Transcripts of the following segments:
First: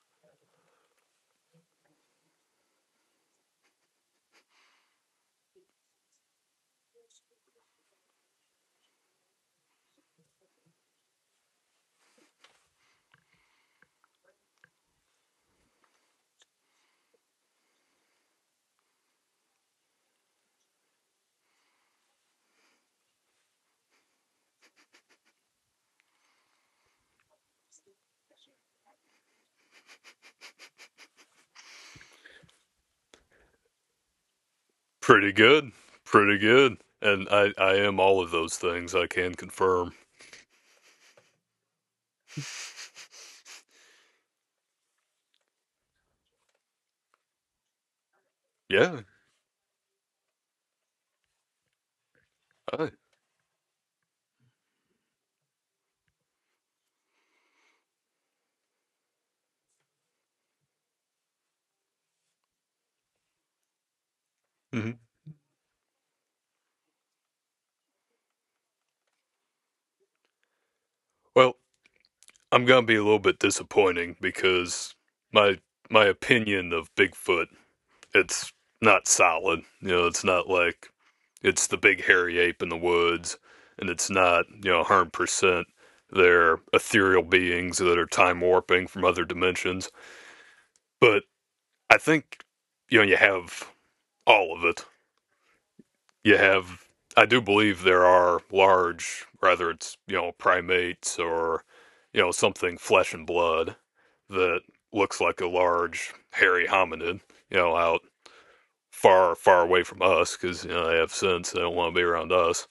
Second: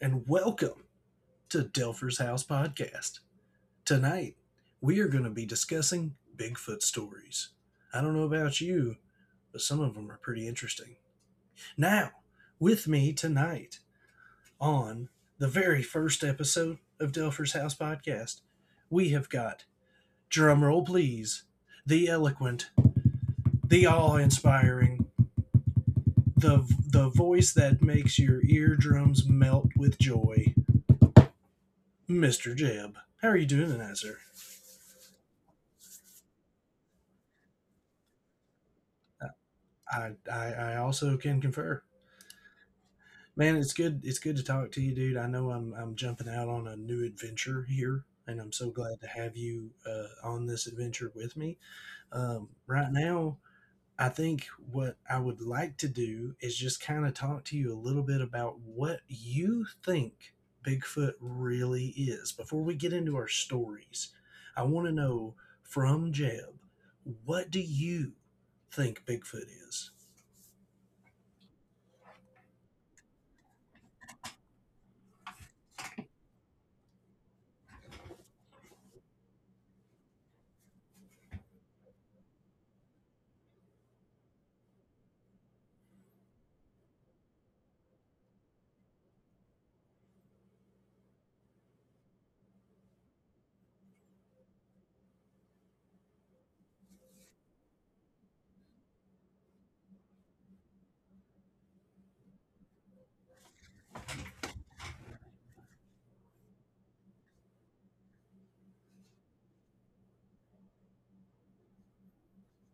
and welcome to Delpher's House Podcast. Tonight, we are going to be discussing Bigfoot stories. I don't know about you, but some of them are pretty interesting. Now, with me tonight on the very first episode of Delpher's House Podcast, we have got, drumroll please, the eloquent, the awe inspiring, the voice that makes your eardrums melt with joy. Mr. Jeb. How are you doing tonight, sir? Pretty good. Pretty good. And I am all of those things, I can confirm. I also can confer. Man, it's good to talk to you, dude. I know I'm jumping out on a new adventure here, and I'm so glad Yeah. to have you on this adventure with me. Right I, now, I think what I would like to do is just kind of talk to you a little bit about what you think Bigfoot really is before we get into our stories. I want to mhm. know from Jeb, what do you think Bigfoot is? Well, I'm going to be a little bit disappointing because my my opinion of Bigfoot, it's not solid. You know, it's not like it's the big hairy ape in the woods, and it's not, you know, 100% they're ethereal beings that are time warping from other dimensions. But I think, you know, you have all of it. You have, I do believe there are large, whether it's, you know, primates or, you know, something flesh and blood that looks like a large hairy hominid, you know, out far far away from us, because you know they have sense, they don't want to be around us,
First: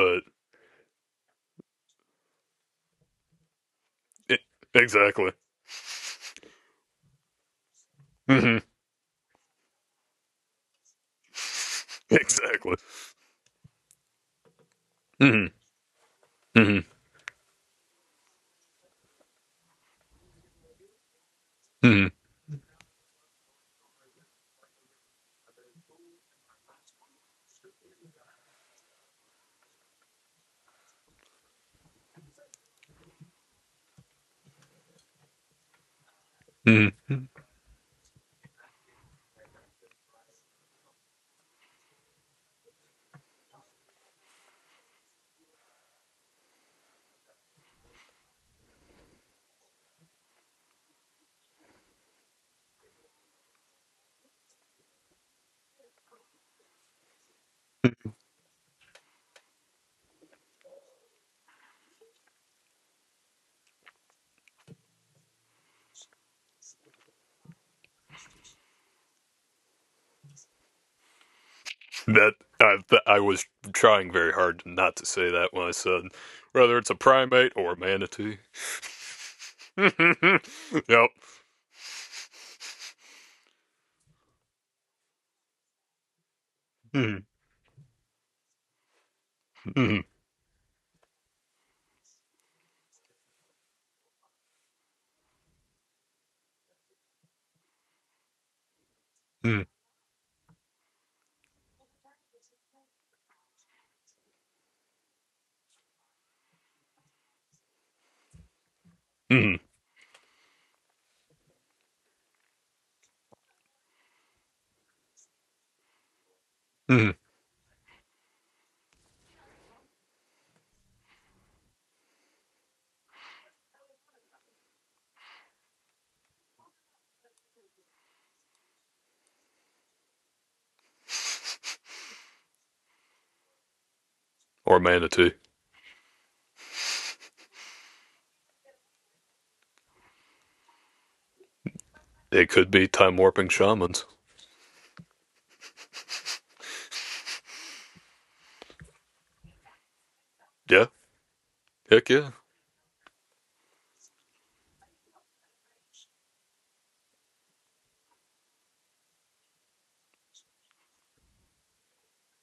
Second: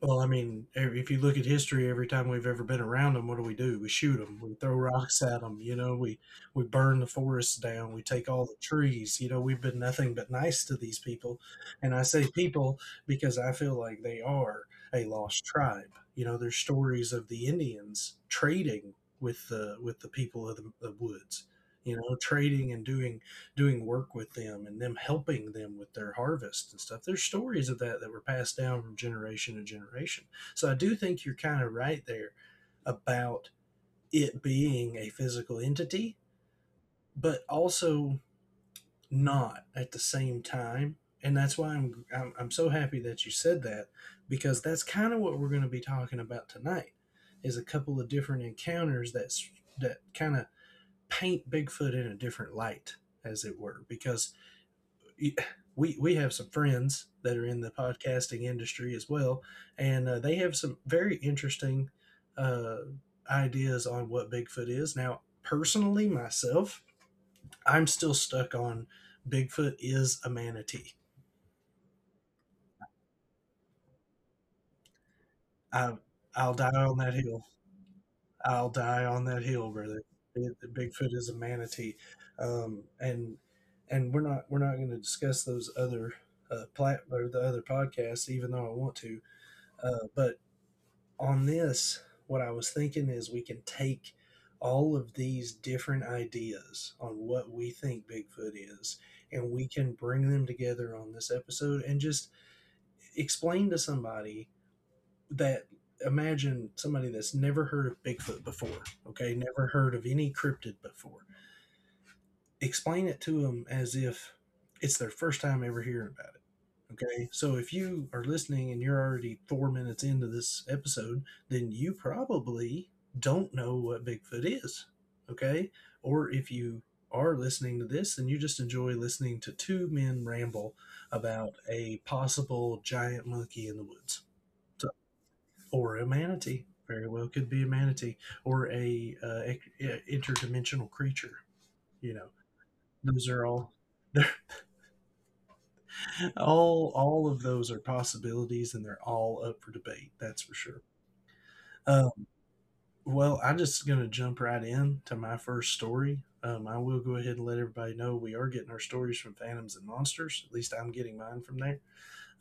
Well, I mean, if you look at history, every time we've ever been around them, what do? We shoot them. it, We throw rocks exactly. at them. You know, we burn the forests down. We take all the hmm. trees. You know, we've been nothing but nice to these people, and I say Exactly. people because I feel like they are a lost hmm tribe. You know, there's hmm stories of the Indians trading with the people of the woods. You hmm know, trading and doing work with them and them helping them with their harvest and stuff. There's stories of that that were passed down from generation to generation. So I do think you're kind of right there about it being a physical entity, hmm but also not at the same time. And that's why I'm so happy that you said that because that's kind of what we're going to be talking about tonight is a couple of different encounters that kind of paint Bigfoot in a different light as it were because we have some friends that are in the podcasting industry as well, and they have some very interesting uh, ideas on what Bigfoot is. Now, personally, myself, I'm still stuck on Bigfoot is a manatee. that that I was trying very hard not to say that when I I said I'll die whether it's a on that hill. primate or a manatee. I'll die on that hill, brother. Yep. Bigfoot is a manatee, and we're not going to discuss those other plat Mm, or the other podcasts, even though I want to. mm, But on this, what I was thinking is we can take all of these different ideas on what we think Bigfoot is, and mm, we can bring them together on this episode and just explain to somebody that imagine somebody that's never heard of Bigfoot before, okay, mm, never heard of any cryptid before. Explain it to them as if it's their first time ever hearing about it. mm. Okay. So if you are listening and you're already 4 minutes into this episode, then you probably don't know what Bigfoot is. Okay. Or if you are listening to this, then you just enjoy listening to two men ramble about a possible giant monkey in the woods. Or So- manatee. or a manatee. Very well could be a manatee or a interdimensional creature. You know, They could be time those are warping all. shamans. All of those are possibilities and they're all up for debate, that's for sure. Yeah. Heck um, yeah. well, I'm just going to jump right in to my first story. I will go ahead and let everybody know we are getting our stories from Phantoms and Monsters, at least I'm getting mine from there.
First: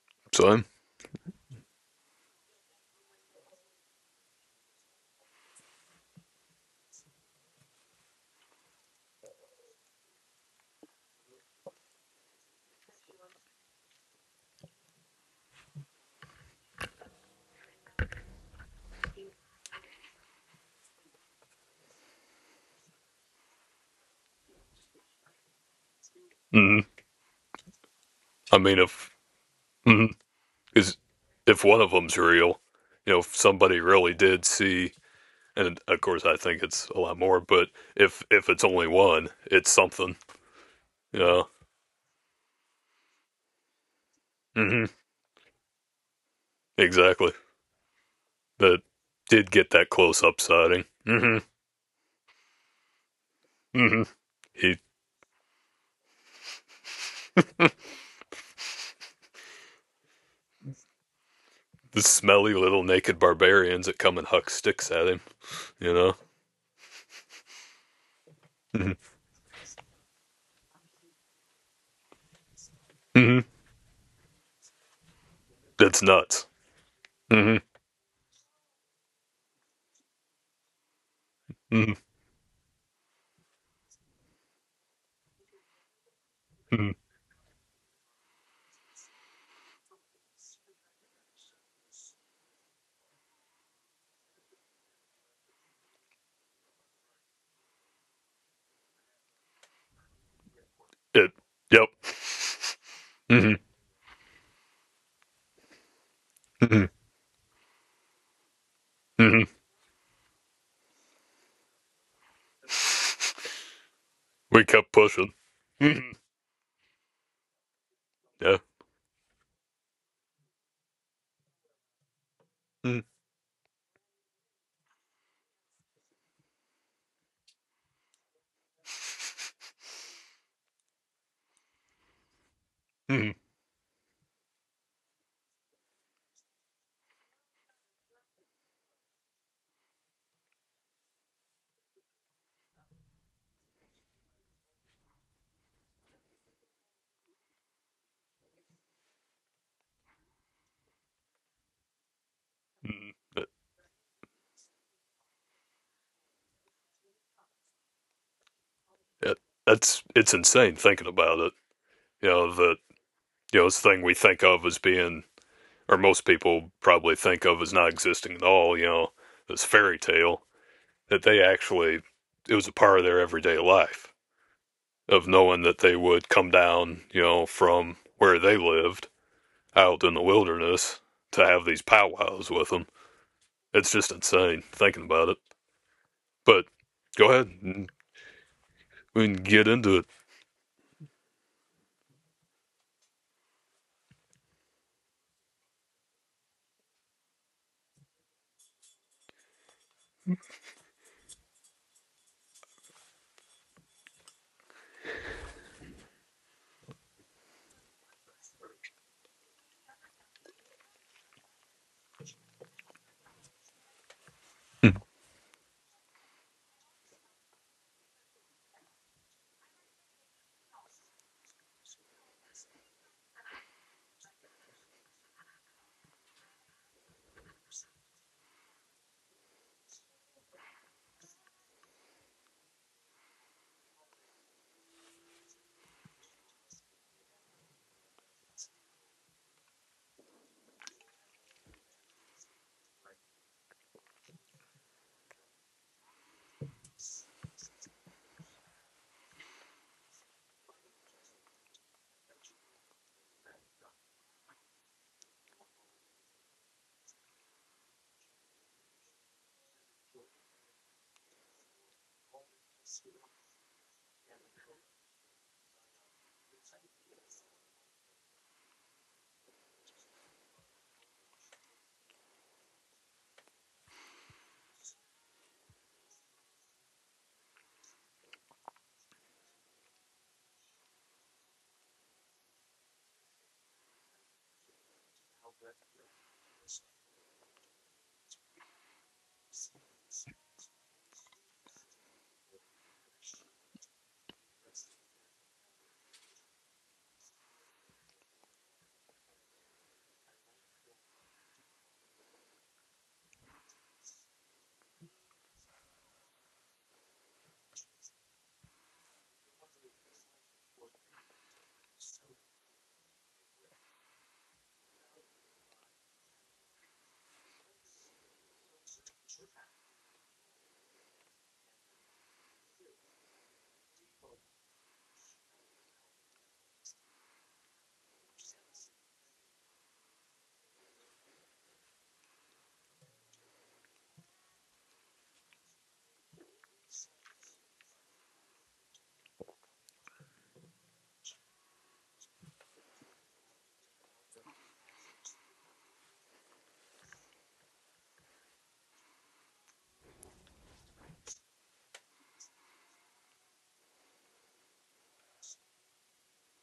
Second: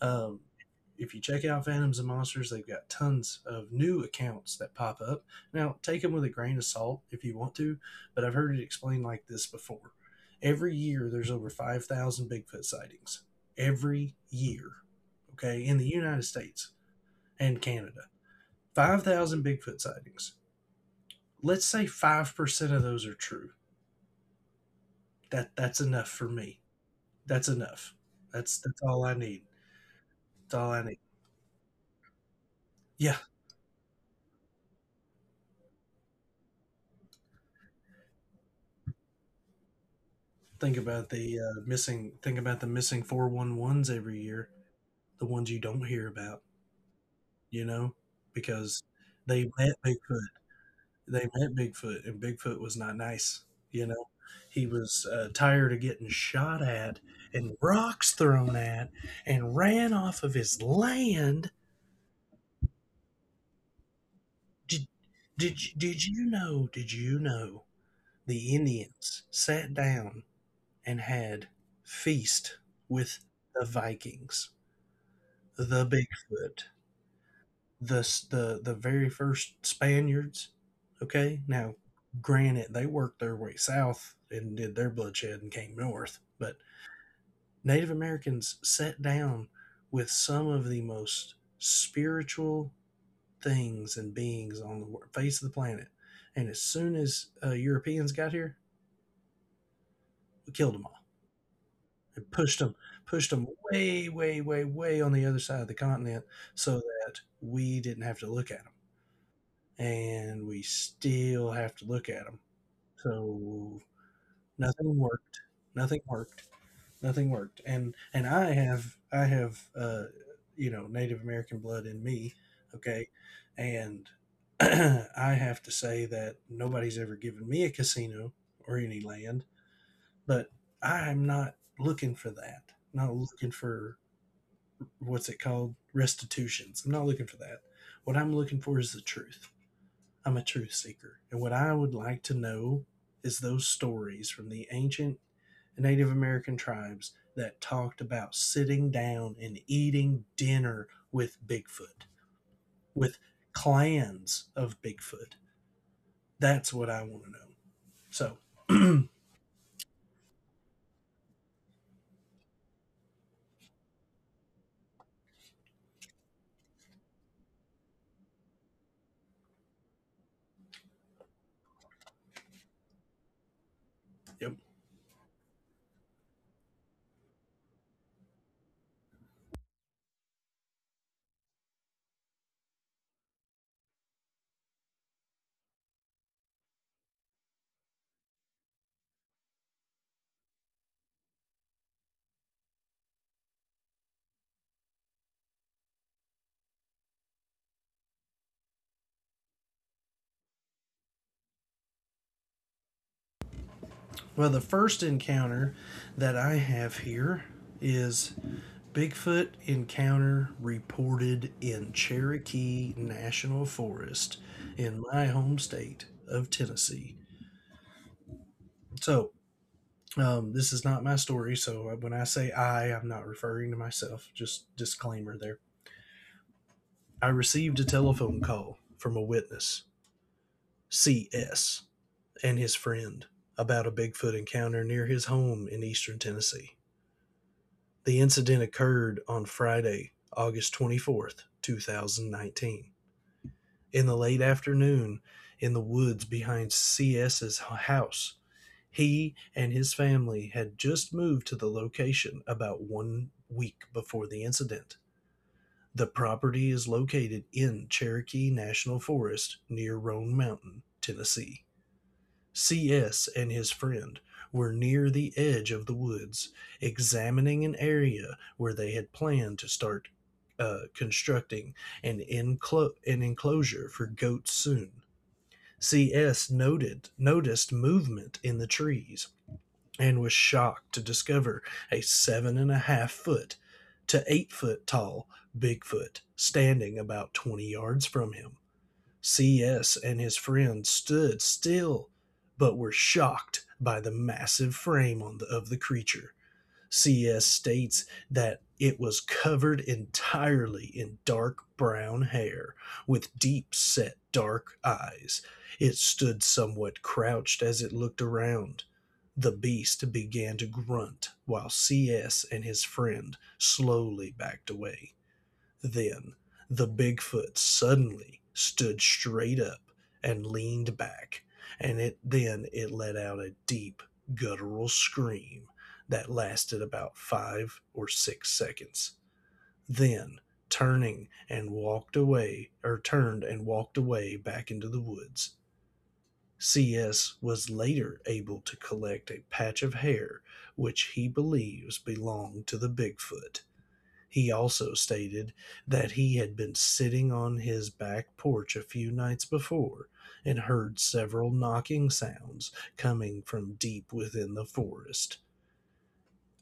um, Son. if you check out Phantoms and Monsters, they've got tons of new accounts that pop up. Now, take them with a grain of salt if you want to, but I've heard it explained like this before. Every year there's over 5,000 Bigfoot sightings every year, okay, in the United States and Canada, 5,000 Bigfoot sightings. Let's say 5% of those are true. That that's enough for me. Mm. That's enough. I That's mean, that's all if I need. mm, That's all I is need. if one of them's real, you Yeah, know, if somebody really did see, and of course I think it's a lot more, but if it's only one, it's something. think about the Yeah. Missing 4 1 ones every year, Hmm. the ones you don't hear about, Exactly. you know, because That they did get met that close Bigfoot. up sighting. They Hmm. met Bigfoot, and Bigfoot was not nice, you Hmm. know? He He was, tired of getting shot at and rocks thrown at and ran off of his land. The smelly little naked barbarians that come and huck Did sticks at him. did you You did know, you know did you know the hmm. Indians sat down and had feast with Hmm. the Vikings, the That's nuts. Bigfoot, hmm the very first Spaniards. Okay, now hmm granted, they worked their way south and did their bloodshed and came north, but hmm. Native Americans sat down with some of the most spiritual things and beings on the face of the planet. And as soon as Europeans got here, we killed them all It. Yep. and pushed them hmm way, way, way, way on the other side of the continent, so hmm that we didn't have to look at 'em, hmm. and we still have to look at them. So We kept nothing pushing. worked. Nothing Hmm. worked. Nothing worked. And I Yeah. have you know, Native American blood in me. hmm Okay, and I have to say that nobody's ever given me a casino or any land, but I'm not looking for that. Not hmm looking for what's it called, restitutions. I'm not looking for that. What I'm looking for is the truth. I'm a truth seeker. And what I would like to know is those stories from the ancient Native American tribes that talked about sitting down and eating dinner with Bigfoot, hmm. with That, clans of Bigfoot. That's what I want to know. So, that's, it's insane thinking about it. You know that, you know it's the thing we think of as being, or most people probably think of as not existing at all. You know, this fairy tale, that they actually, it was a part of their everyday life, yep. of knowing that they would come down, you know, from where they lived out in the wilderness, to have these powwows with them. It's just insane thinking about it. But go ahead, and we can get into it. Well, the first encounter that I have here is Bigfoot encounter reported in Cherokee National Forest in my home state of Tennessee. So, this is not my story. So, when I say I, I'm not referring to myself. Just disclaimer there. I received a telephone call from a witness, C.S., and his friend about a Bigfoot encounter near his home in eastern Tennessee. The incident occurred on Friday, August 24th, 2019, in the late afternoon in the woods behind C.S.'s house. He and his family had just moved to the location about 1 week before the incident. The property is located in Cherokee National Forest near Roan Mountain, Tennessee. CS and his friend were near the edge of the woods, examining an area where they had planned to start constructing an enclosure for goats soon. CS noted noticed movement in the trees and was shocked to discover a seven and a half foot to 8 foot tall Bigfoot standing about 20 yards from him. CS and his friend stood still, but were shocked by the massive frame on of the creature. CS states that it was covered entirely in dark brown hair, with deep set dark eyes. It stood somewhat crouched as it looked around. The beast began to grunt while CS and his friend slowly backed away. Then the Bigfoot suddenly stood straight up and leaned back, and it then it let out a deep guttural scream that lasted about 5 or 6 seconds. Then, turning and walked away. Or turned and walked away back into the woods. CS was later able to collect a patch of hair which he believes belonged to the Bigfoot. He also stated that he had been sitting on his back porch a few nights before and heard several knocking sounds coming from deep within the forest.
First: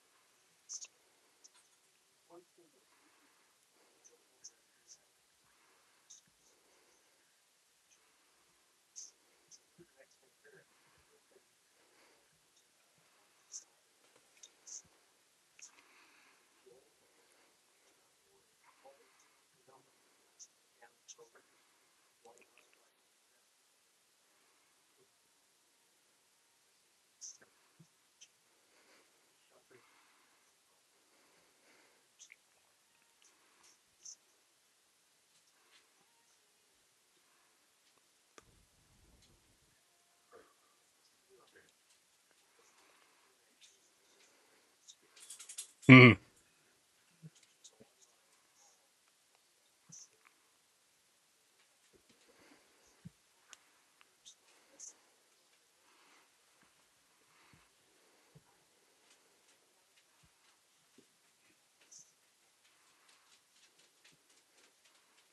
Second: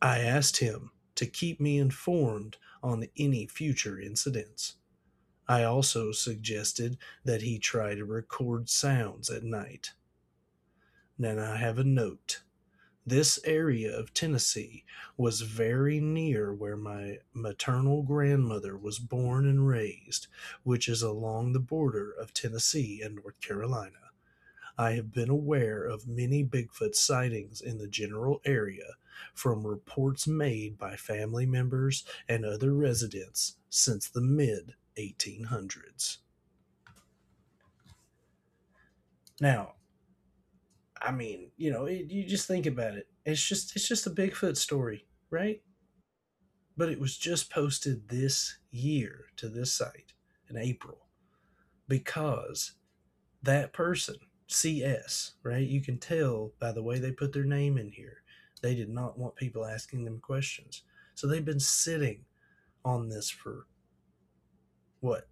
I asked him to keep me informed on any future incidents. I also suggested that he try to record sounds at night. Then I have a note: this area of Tennessee was very near where my maternal grandmother was born and raised, which is along the border of Tennessee and North Carolina. I have been aware of many Bigfoot sightings in the general area from reports made by family members and other residents since the mid 1800s. Now, I mean, you know, it, you just think about it. It's just a Bigfoot story, right? Mm. But it was just posted this year to this site in April because that person, CS, right? You can tell by the way they put their name in here, they did not want people asking them questions. So they've been sitting on this for what,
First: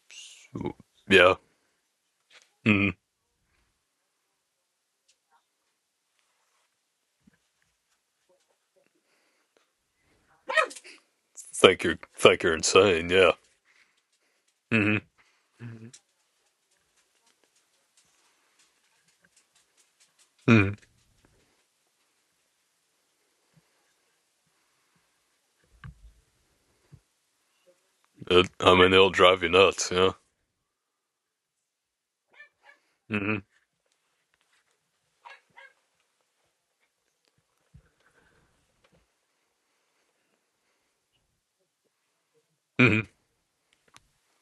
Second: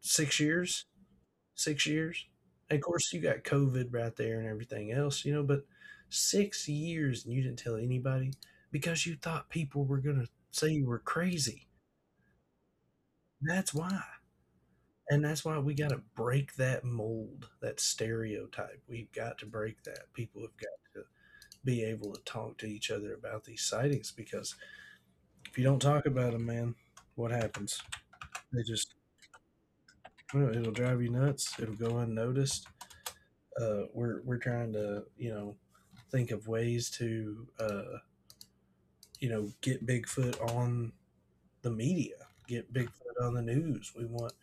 6 years? Yeah. 6 years? And of Mm. course, you got COVID right there and everything else, you know, but 6 years and you didn't tell anybody because you thought people were going to say you were crazy. Think you're insane. Yeah. That's why. Hmm. And that's why we gotta break that mold, that stereotype. We've got to break that. People have Mm. got to be able to talk to each other about these sightings because if you don't talk about them, man, what happens? It, They I mean, just it'll drive you nuts. Yeah. Well, it'll drive you nuts. It'll go unnoticed. hmm We're trying to think of ways to get Bigfoot on the media, get Bigfoot hmm on the news.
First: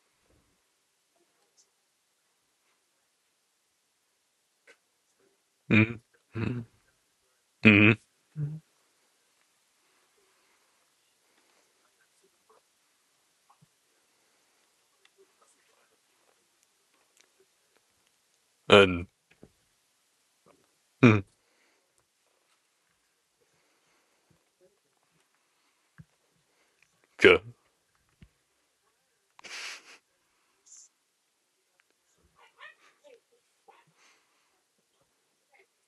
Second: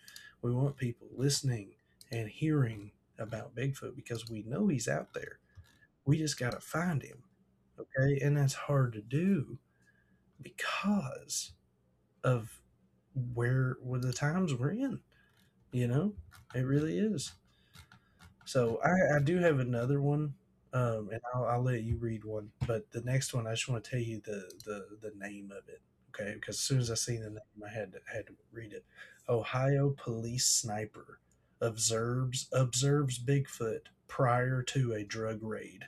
We want people listening and hearing about Bigfoot because we know he's out there. hmm We just got to find him, hmm. okay? And that's hard to do because of where the times we're in, you know? It really is. So And I do have another one, and mm. I'll let you read one. But the next one, I just want to tell you the name of it, okay? Because as soon as I seen the Okay. name, I had to read it. Ohio police sniper observes Bigfoot prior to a drug raid.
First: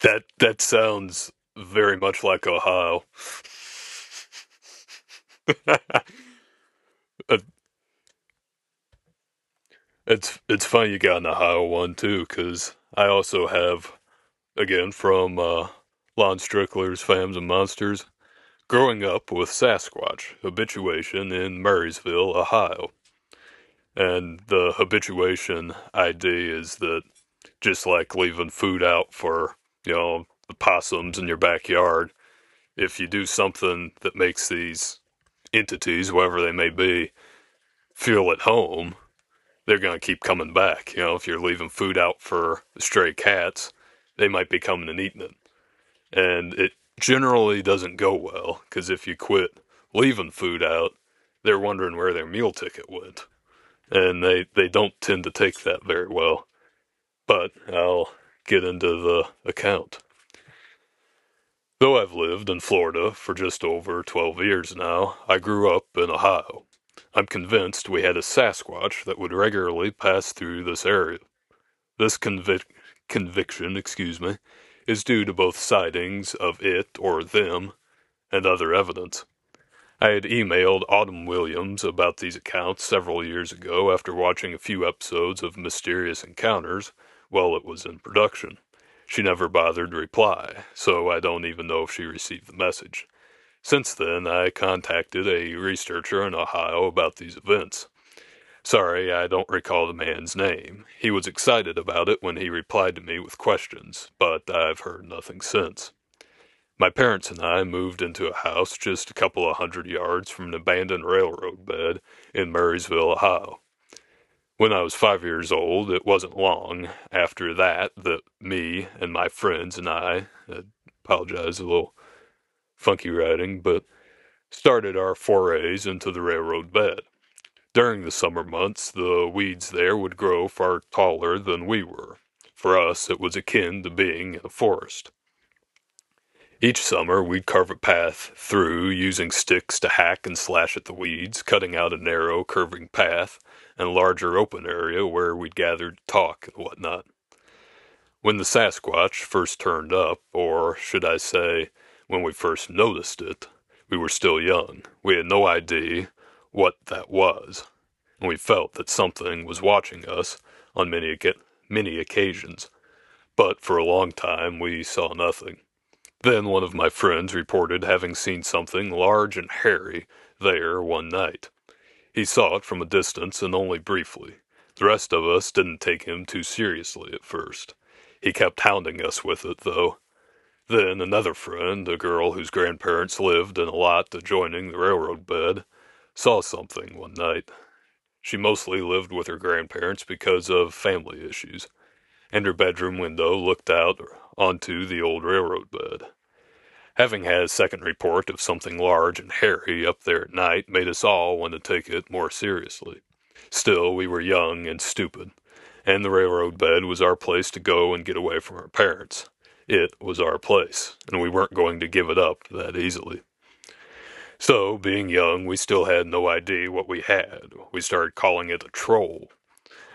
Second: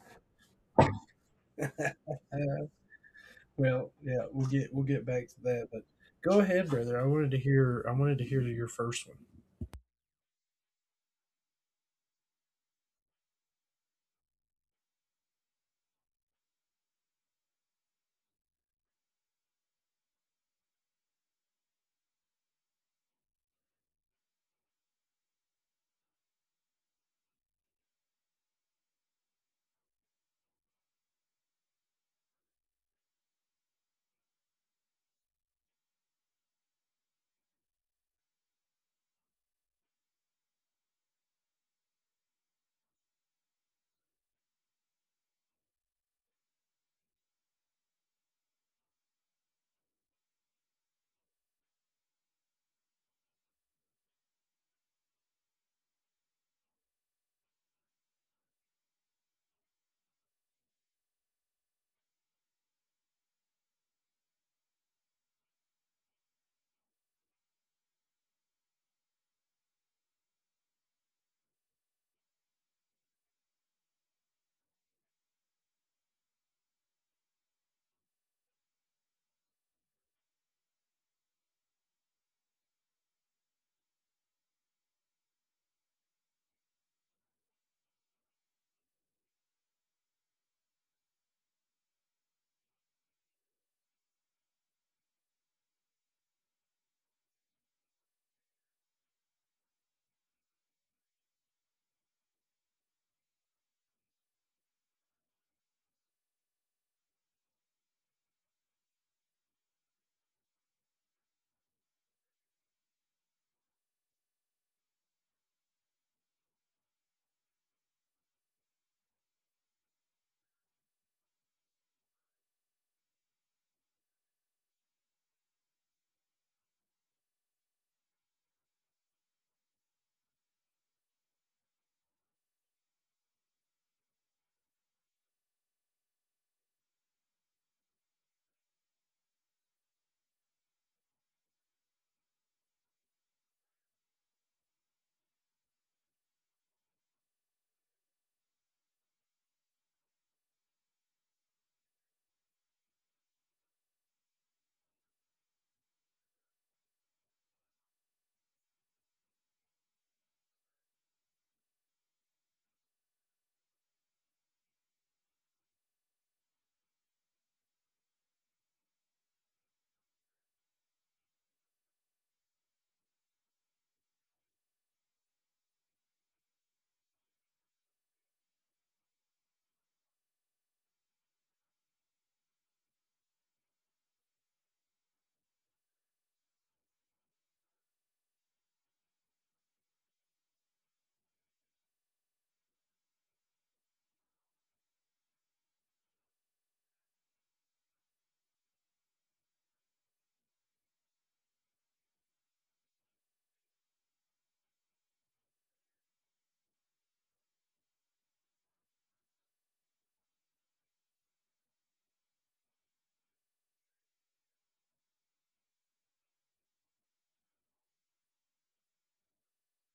That that sounds very much like Uh, Ohio. well, yeah, we'll get back to that, but go ahead, brother. I wanted to It, hear I wanted to hear your first one. it's funny you got an Ohio one too, because I also have, again, from Lon Strickler's Fams and Monsters. Growing up with Sasquatch habituation in Murraysville, Ohio. And the habituation idea is that, just like leaving food out for, you know, the possums in your backyard, if you do something that makes these entities, whatever they may be, feel at home, they're going to keep coming back. You know, if you're leaving food out for stray cats, they might be coming and eating it. And it generally doesn't go well because if you quit leaving food out, they're wondering where their meal ticket went, and they don't tend to take that very well. But I'll get into the account. Though I've lived in Florida for just over 12 years now, I grew up in Ohio. I'm convinced we had a Sasquatch that would regularly pass through this area. This conviction, excuse me, is due to both sightings of it or them and other evidence. I had emailed Autumn Williams about these accounts several years ago after watching a few episodes of Mysterious Encounters while it was in production. She never bothered to reply, so I don't even know if she received the message. Since then, I contacted a researcher in Ohio about these events. Sorry, I don't recall the man's name. He was excited about it when he replied to me with questions, but I've heard nothing since. My parents and I moved into a house just a couple of hundred yards from an abandoned railroad bed in Murraysville, Ohio, when I was 5 years old. It wasn't long after that that me and my friends, and I apologize, a little funky writing, but started our forays into the railroad bed. During the summer months, the weeds there would grow far taller than we were. For us, it was akin to being in a forest. Each summer, we'd carve a path through using sticks to hack and slash at the weeds, cutting out a narrow, curving path and a larger open area where we'd gather to talk and whatnot. When the Sasquatch first turned up, or should I say, when we first noticed it, we were still young. We had no idea what that was, and we felt that something was watching us on many, many occasions. But for a long time, we saw nothing. Then one of my friends reported having seen something large and hairy there one night. He saw it from a distance and only briefly. The rest of us didn't take him too seriously at first. He kept hounding us with it, though. Then another friend, a girl whose grandparents lived in a lot adjoining the railroad bed, saw something one night. She mostly lived with her grandparents because of family issues, and her bedroom window looked out onto the old railroad bed. Having had a second report of something large and hairy up there at night made us all want to take it more seriously. Still, we were young and stupid, and the railroad bed was our place to go and get away from our parents. It was our place, and we weren't going to give it up that easily. So, being young, we still had no idea what we had. We started calling it a troll,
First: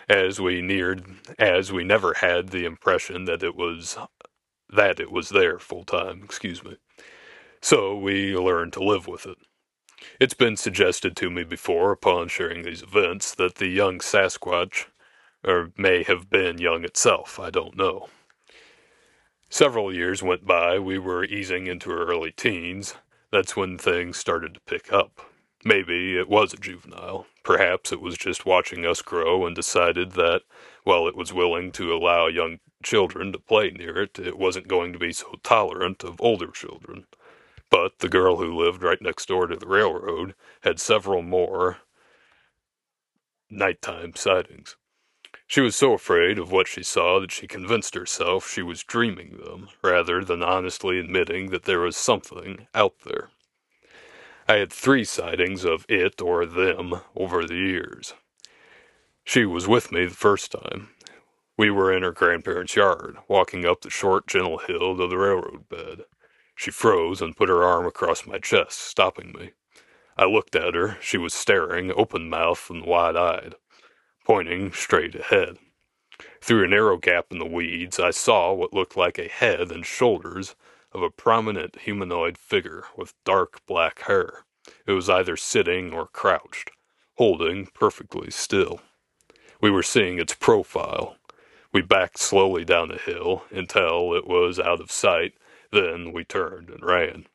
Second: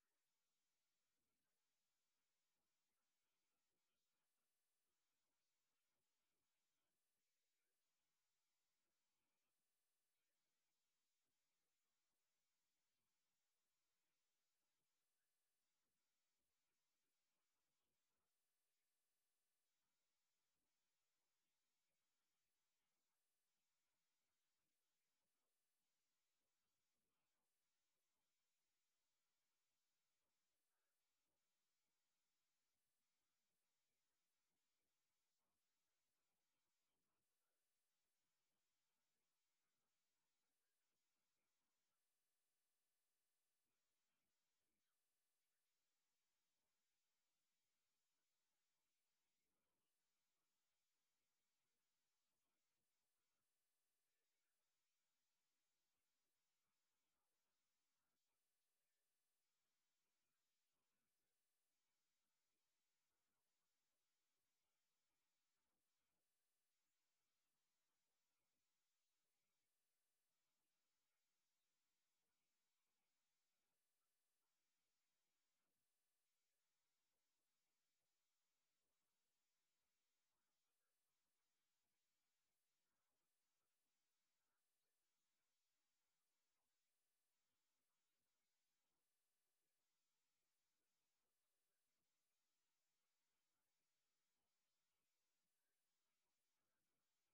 as we neared, as we never had the impression that it was there full time. Excuse me. So we learned to live with it. It's been suggested to me before, upon sharing these events, that the young Sasquatch or may have been young itself, I don't know. Several years went by, we were easing into our early teens. That's when things started to pick up. Maybe it was a juvenile. Perhaps it was just watching us grow and decided that, while it was willing to allow young children to play near it, it wasn't going to be so tolerant of older children. But the girl who lived right next door to the railroad had several more nighttime sightings. She was so afraid of what she saw that she convinced herself she was dreaming them, rather than honestly admitting that there was something out there. I had three sightings of it or them over the years. She was with me the first time. We were in her grandparents' yard, walking up the short, gentle hill to the railroad bed. She froze and put her arm across my chest, stopping me. I looked at her. She was staring, open mouthed and wide eyed, pointing straight ahead. Through a narrow gap in the weeds, I saw what looked like a head and shoulders of a prominent humanoid figure with dark black hair. It was either sitting or crouched, holding perfectly still. We were seeing its profile. We backed slowly down the hill until it was out of sight, then we turned and ran.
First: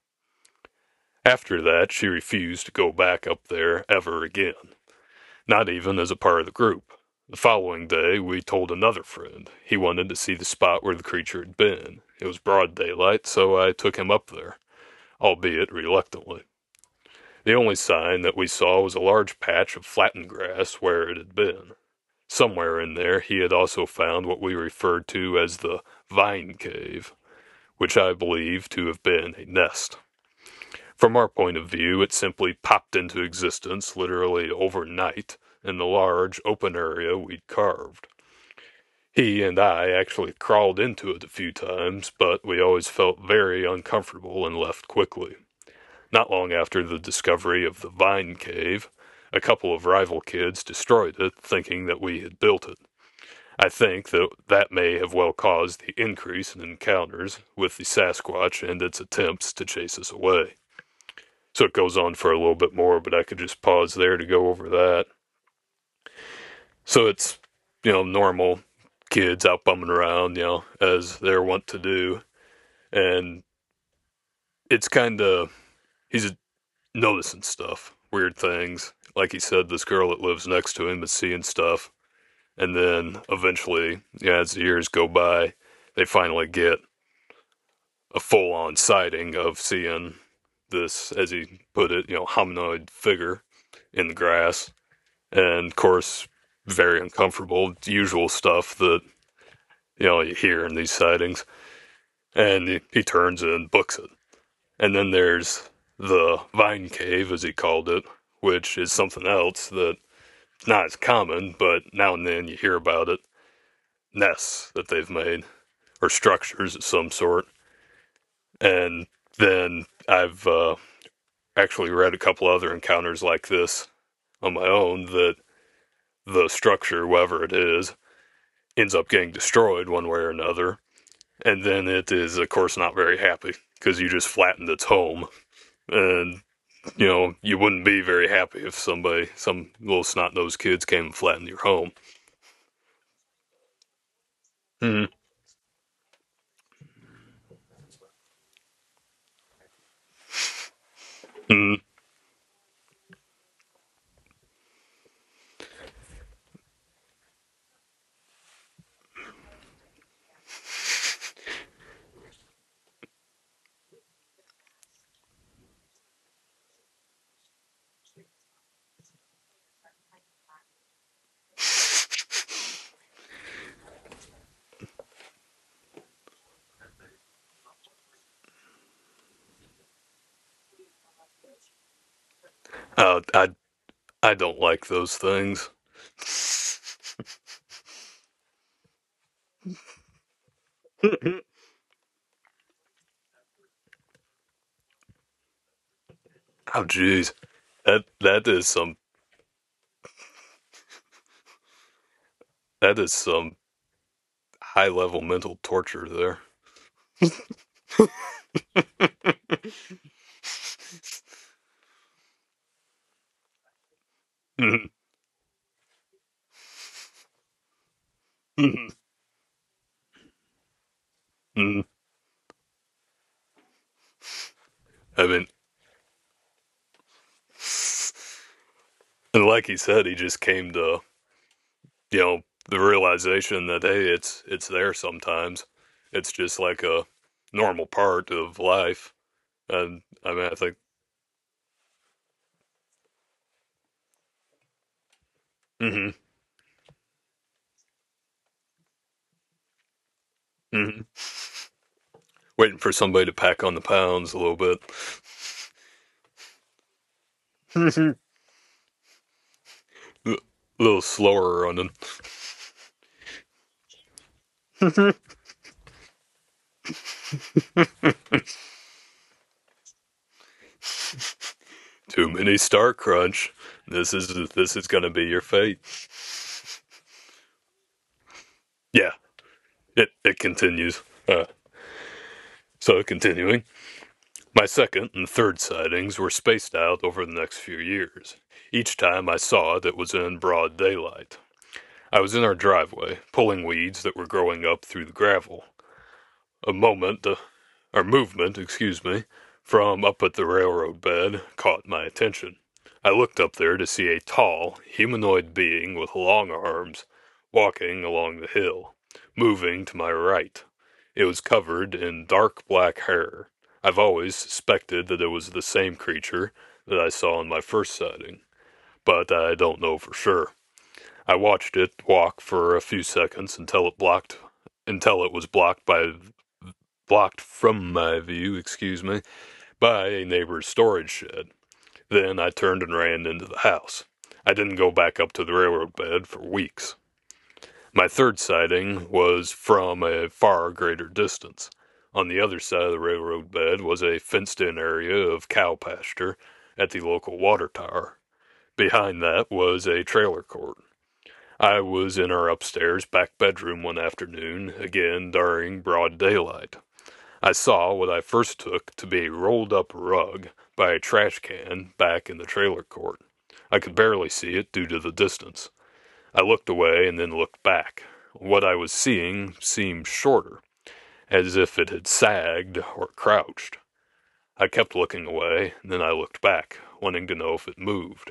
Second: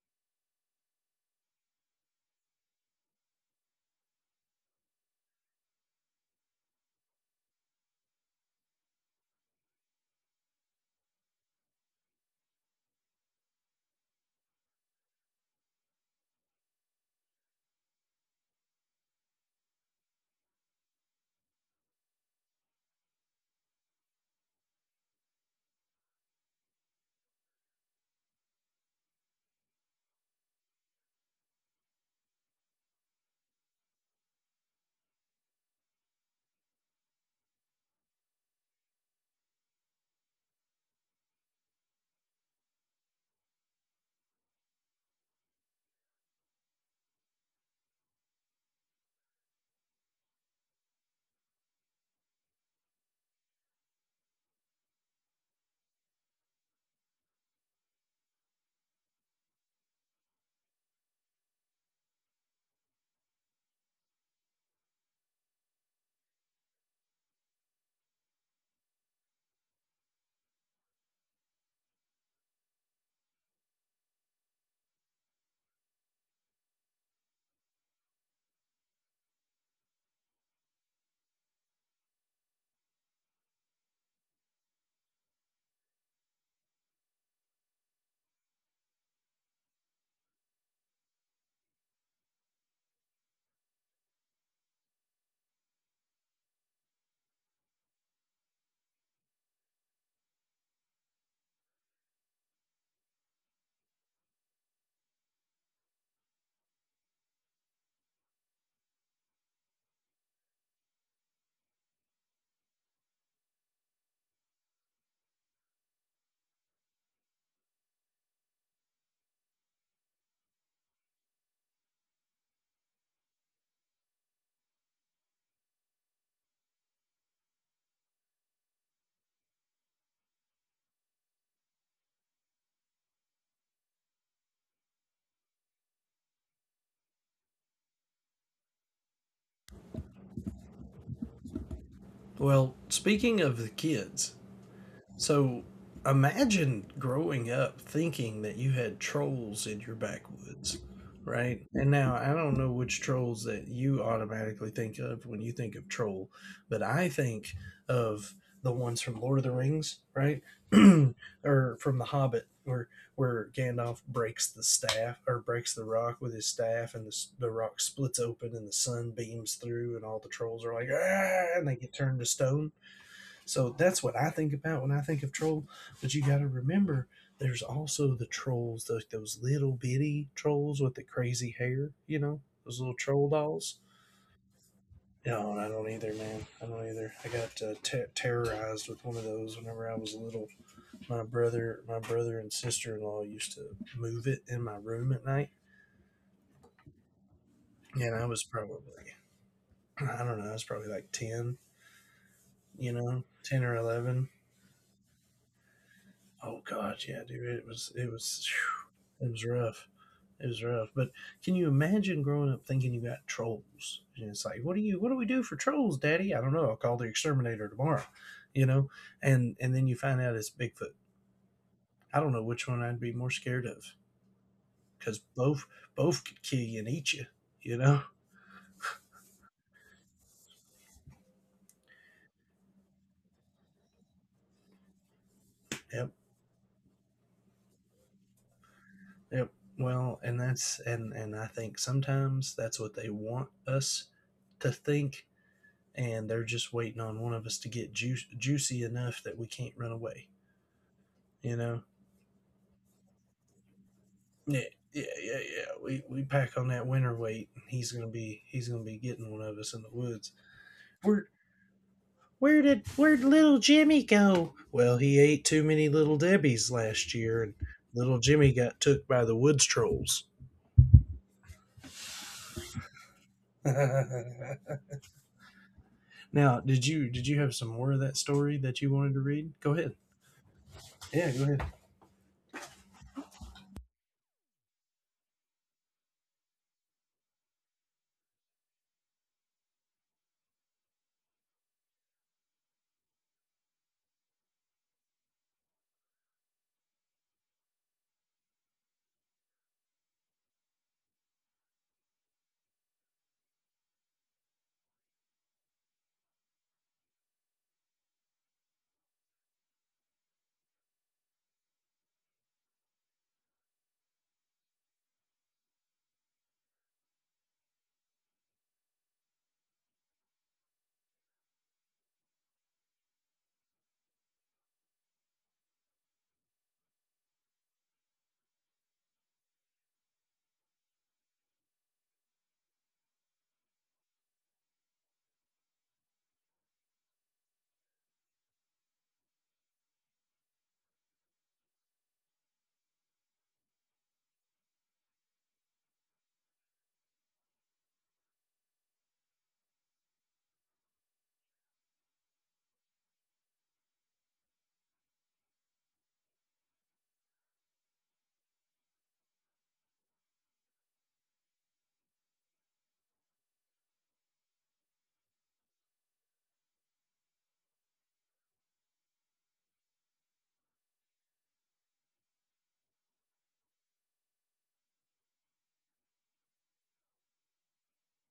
After that, she refused to go back up there ever again, not even as a part of the group. The following day, we told another friend. He wanted to see the spot where the creature had been. It was broad daylight, so I took him up there, albeit reluctantly. The only sign that we saw was a large patch of flattened grass where it had been. Somewhere in there, he had also found what we referred to as the vine cave, which I believe to have been a nest. From our point of view, it simply popped into existence literally overnight in the large open area we'd carved. He and I actually crawled into it a few times, but we always felt very uncomfortable and left quickly. Not long after the discovery of the Vine Cave, a couple of rival kids destroyed it, thinking that we had built it. I think that that may have well caused the increase in encounters with the Sasquatch and its attempts to chase us away. So it goes on for a little bit more, but I could just pause there to go over that. So it's, you know, normal kids out bumming around, you know, as they're wont to do. And it's kind of, he's noticing stuff, weird things. Like he said, this girl that lives next to him is seeing stuff. And then eventually, yeah, as the years go by, they finally get a full on sighting of seeing this, as he put it, you know, hominoid figure in the grass. And of course, very uncomfortable usual stuff that you hear in these sightings. And he turns and books it. And then there's the vine cave, as he called it, which is something else that, not as common, but now and then you hear about it. Nests that they've made or structures of some sort. And then I've actually read a couple other encounters like this on my own, that the structure, whatever it is, ends up getting destroyed one way or another. And then it is of course not very happy, because you just flattened its home. And you wouldn't be very happy if somebody, some little snot-nosed kids came and flattened your home. Well, speaking of the kids, Mm. so imagine growing up thinking that you had trolls in your backwoods, right? Mm. And now I don't know which trolls that you automatically think of when you think of troll, but I think of the ones from Lord of the Rings, right? Or from The Hobbit, where Gandalf breaks the staff or breaks the rock with his staff, and the rock splits open and the sun beams through, and all the trolls are like, ah, and they get turned to stone, so that's what I think about when I think of troll. But you got to remember, there's also the trolls, those little bitty trolls with the crazy hair. You know, those little Uh, troll i dolls. I don't like those No, I things. don't either, man. I don't either. I got terrorized with one of those whenever I was little. My Oh brother, my brother and sister-in-law used to move it in my room at night, jeez, that and I was that is probably, some I don't know, I was probably like 10, you that is know, some 10 or 11. high level mental torture there. Oh god, yeah, dude. It was, it was, phew, it was rough. It was rough. But can you imagine growing up thinking you got trolls? And it's like, what do you, what do we do for trolls, Daddy? I don't know. I'll call the exterminator tomorrow. You I know? And then you find out it's Bigfoot. I don't know which one I'd be more scared of. Because mean, both could kill you and eat you, you know? and like he said, he just came to you know the realization that hey, it's there sometimes. Yep. It's just like a normal part of life. Yep. And Well, I and mean, I think. that's and I think sometimes that's what they want us to think, Hmm. and they're just waiting on one of us to get juicy enough that we can't run away. Hmm. You know, Waiting for somebody to pack on the pounds a little yeah, bit. yeah, yeah, yeah. We pack on that winter weight, and he's gonna A be he's gonna be getting one of us in the woods. little Where slower on them. where'd little Jimmy go? Well, he ate too many little Debbies last year, and little Jimmy got took by the woods trolls. Too many star crunch. this is Now, this is gonna be your fate. did you have some more of that story that you wanted Yeah, to read? Go ahead. it continues. Yeah, go uh ahead. so continuing, my second and third sightings were spaced out over the next few years. Each time I saw it, it was in broad daylight. I was in our driveway, pulling weeds that were growing up through the gravel. A moment, or movement, excuse me, from up at the railroad bed caught my attention. I looked up there to see a tall, humanoid being with long arms walking along the hill, moving to my right. It was covered in dark black hair. I've always suspected that it was the same creature that I saw in my first sighting, but I don't know for sure. I watched it walk for a few seconds until it was blocked from my view, excuse me, by a neighbor's storage shed. Then I turned and ran into the house. I didn't go back up to the railroad bed for weeks. My third sighting was from a far greater distance. On the other side of the railroad bed was a fenced in area of cow pasture at the local water tower. Behind that was a trailer court. I was in our upstairs back bedroom one afternoon, again during broad daylight. I saw what I first took to be a rolled up rug by a trash can back in the trailer court. I could barely see it due to the distance. I looked away and then looked back. What I was seeing seemed shorter, as if it had sagged or crouched. I kept looking away, and then I looked back, wanting to know if it moved.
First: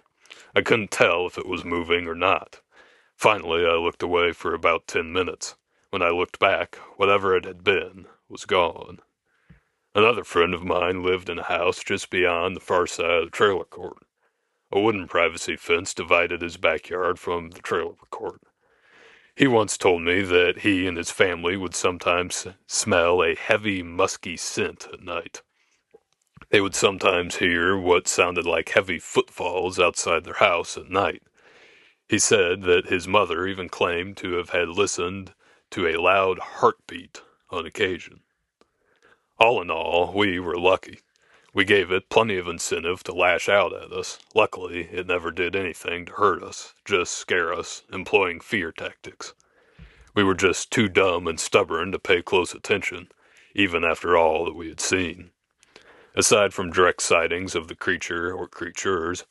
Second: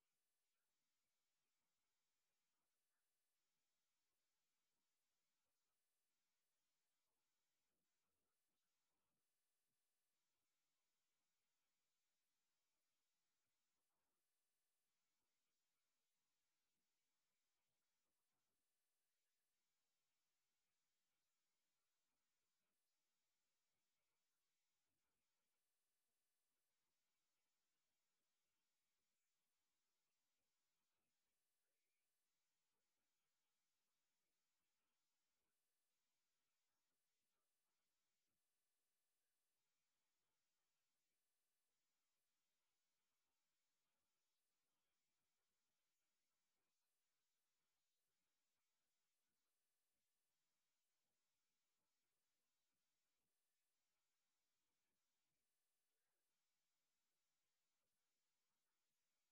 I couldn't tell if it was moving or not. Finally I looked away for about 10 minutes. When I looked back, whatever it had been was gone. Another friend of mine lived in a house just beyond the far side of the trailer court. A wooden privacy fence divided his backyard from the trailer court. He once told me that he and his family would sometimes smell a heavy, musky scent at night. They would sometimes hear what sounded like heavy footfalls outside their house at night. He said that his mother even claimed to have had listened to a loud heartbeat on occasion. All in all, we were lucky. We gave it plenty of incentive to lash out at us. Luckily, it never did anything to hurt us, just scare us, employing fear tactics. We were just too dumb and stubborn to pay close attention, even after all that we had seen. Aside from direct sightings of the creature or creatures,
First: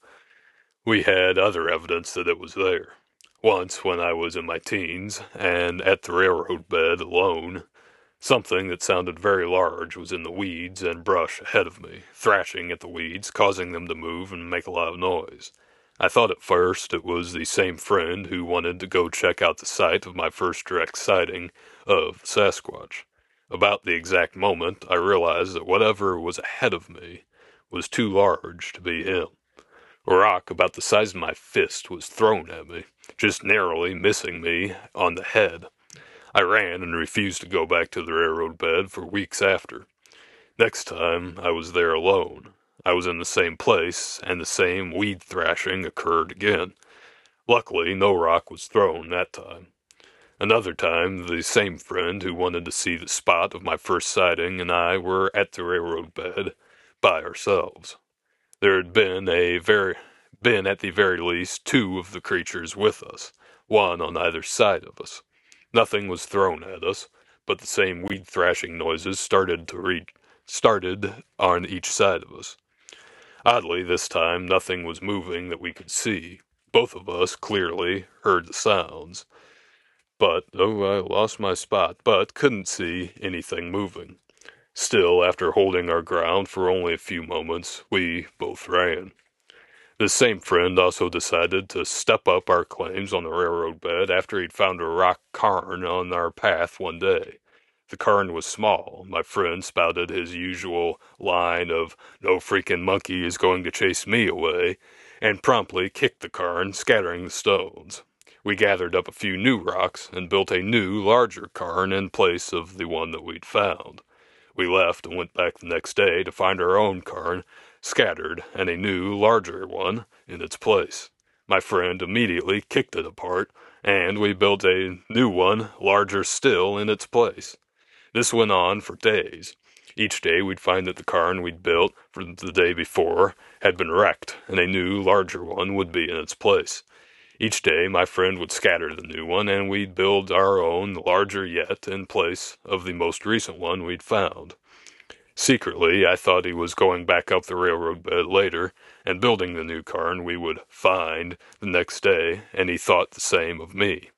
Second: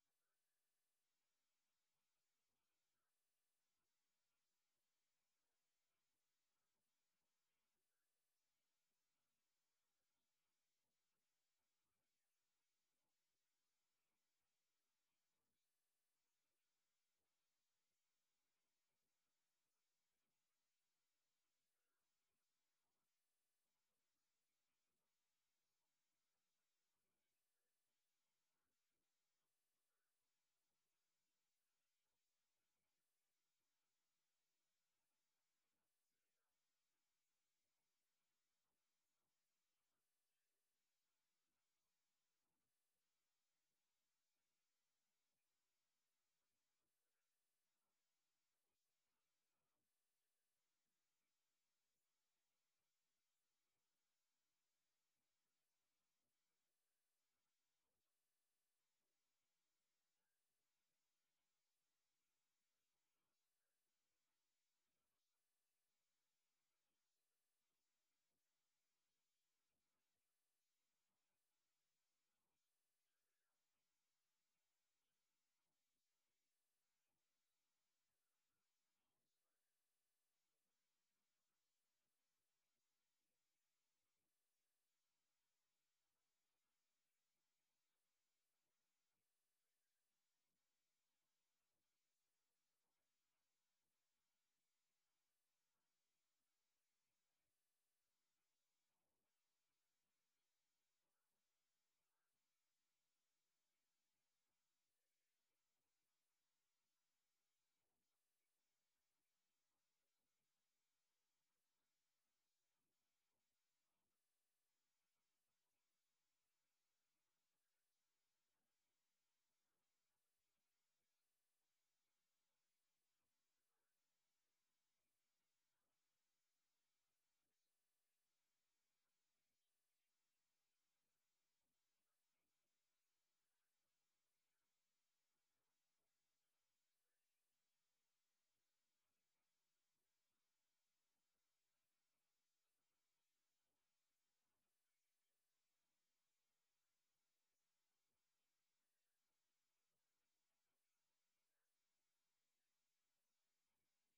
we had other evidence that it was there. Once, when I was in my teens and at the railroad bed alone, something that sounded very large was in the weeds and brush ahead of me, thrashing at the weeds, causing them to move and make a loud noise. I thought at first it was the same friend who wanted to go check out the site of my first direct sighting of Sasquatch. About the exact moment, I realized that whatever was ahead of me was too large to be him. A rock about the size of my fist was thrown at me, just narrowly missing me on the head. I ran and refused to go back to the railroad bed for weeks after. Next time I was there alone. I was in the same place and the same weed thrashing occurred again. Luckily, no rock was thrown that time. Another time, the same friend who wanted to see the spot of my first sighting and I were at the railroad bed by ourselves. There had been a very been at the very least two of the creatures with us, one on either side of us. Nothing was thrown at us, but the same weed thrashing noises started on each side of us. Oddly, this time nothing was moving that we could see. Both of us clearly heard the sounds, but though I lost my spot, but couldn't see anything moving. Still, after holding our ground for only a few moments, we both ran. This same friend also decided to step up our claims on the railroad bed after he'd found a rock cairn on our path one day. The cairn was small. My friend spouted his usual line of, no freaking monkey is going to chase me away, and promptly kicked the cairn, scattering the stones. We gathered up a few new rocks and built a new, larger cairn in place of the one that we'd found. We left and went back the next day to find our own cairn scattered and a new, larger one in its place. My friend immediately kicked it apart, and we built a new one, larger still, in its place. This went on for days. Each day we'd find that the cairn we'd built for the day before had been wrecked, and a new, larger one would be in its place. Each day my friend would scatter the new one, and we'd build our own, larger yet, in place of the most recent one we'd found. Secretly, I thought he was going back up the railroad bed later and building the new cairn we would "find" the next day, and he thought the same of me.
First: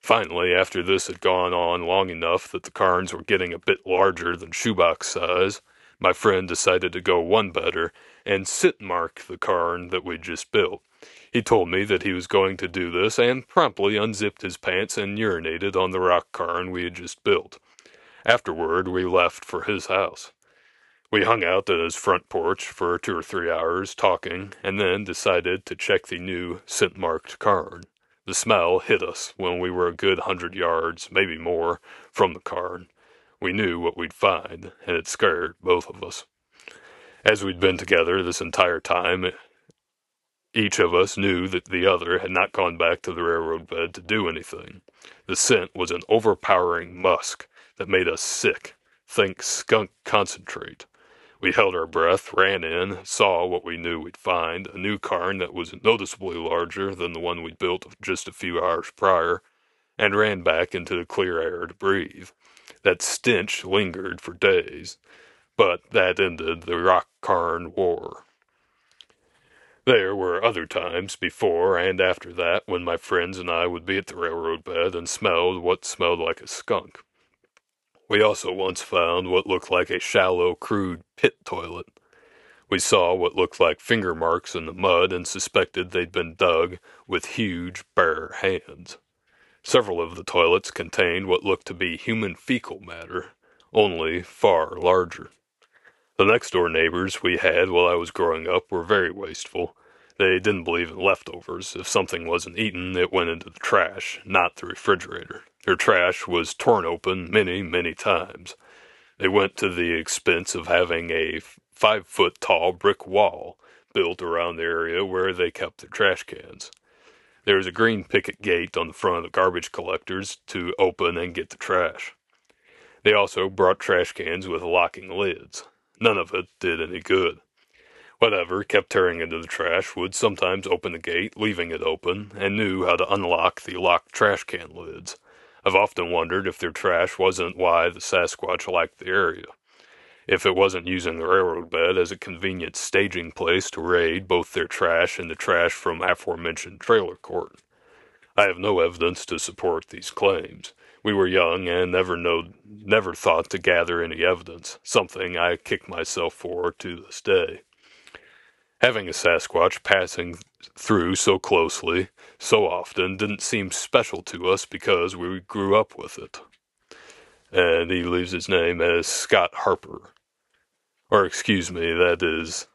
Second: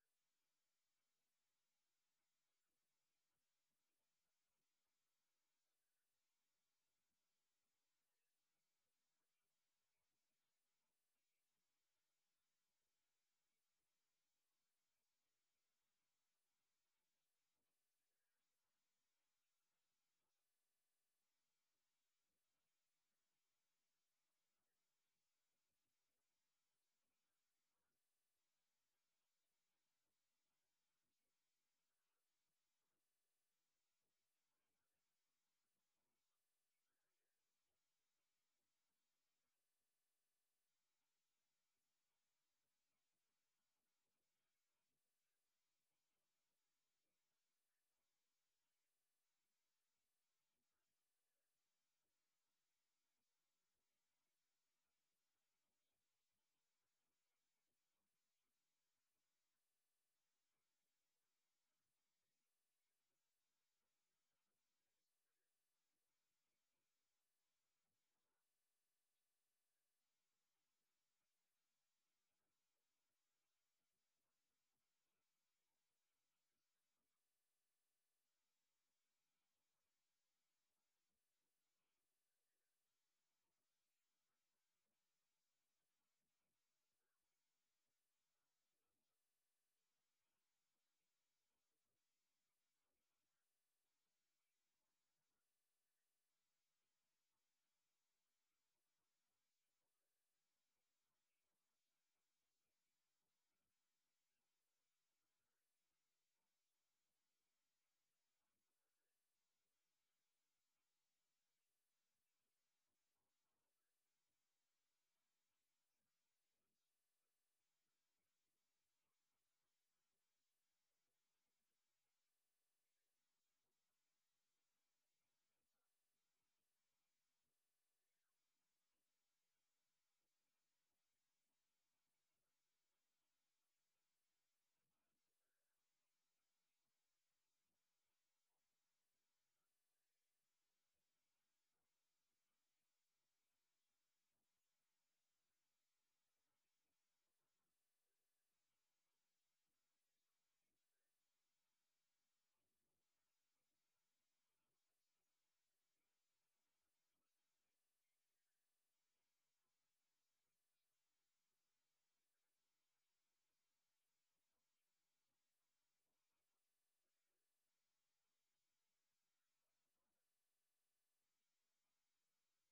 Finally, after this had gone on long enough that the cairns were getting a bit larger than shoebox size, my friend decided to go one better and "sit mark" the cairn that we'd just built. He told me that he was going to do this and promptly unzipped his pants and urinated on the rock cairn we had just built. Afterward we left for his house. We hung out at his front porch for 2 or 3 hours talking, and then decided to check the new scent marked card. The smell hit us when we were a good 100 yards, maybe more, from the card. We knew what we'd find, and it scared both of us. As we'd been together this entire time, each of us knew that the other had not gone back to the railroad bed to do anything. The scent was an overpowering musk that made us sick. Think skunk concentrate. We held our breath, ran in, saw what we knew we'd find, a new cairn that was noticeably larger than the one we'd built just a few hours prior, and ran back into the clear air to breathe. That stench lingered for days, but that ended the rock cairn war. There were other times before and after that when my friends and I would be at the railroad bed and smelled what smelled like a skunk. We also once found what looked like a shallow, crude pit toilet. We saw what looked like finger marks in the mud and suspected they'd been dug with huge, bare hands. Several of the toilets contained what looked to be human fecal matter, only far larger. The next door neighbors we had while I was growing up were very wasteful. They didn't believe in leftovers. If something wasn't eaten, it went into the trash, not the refrigerator. Their trash was torn open many, many times. They went to the expense of having a 5 foot tall brick wall built around the area where they kept their trash cans. There is a green picket gate on the front of the garbage collectors to open and get the trash. They also brought trash cans with locking lids. None of it did any good. Whatever kept tearing into the trash would sometimes open the gate, leaving it open, and knew how to unlock the locked trash can lids. I've often wondered if their trash wasn't why the Sasquatch liked the area, if it wasn't using the railroad bed as a convenient staging place to raid both their trash and the trash from aforementioned trailer court. I have no evidence to support these claims. We were young and never thought to gather any evidence, something I kick myself for to this day. Having a Sasquatch passing through so closely, so often, didn't seem special to us because we grew up with it. And he leaves his name as Scott Harper. Or, excuse me, that is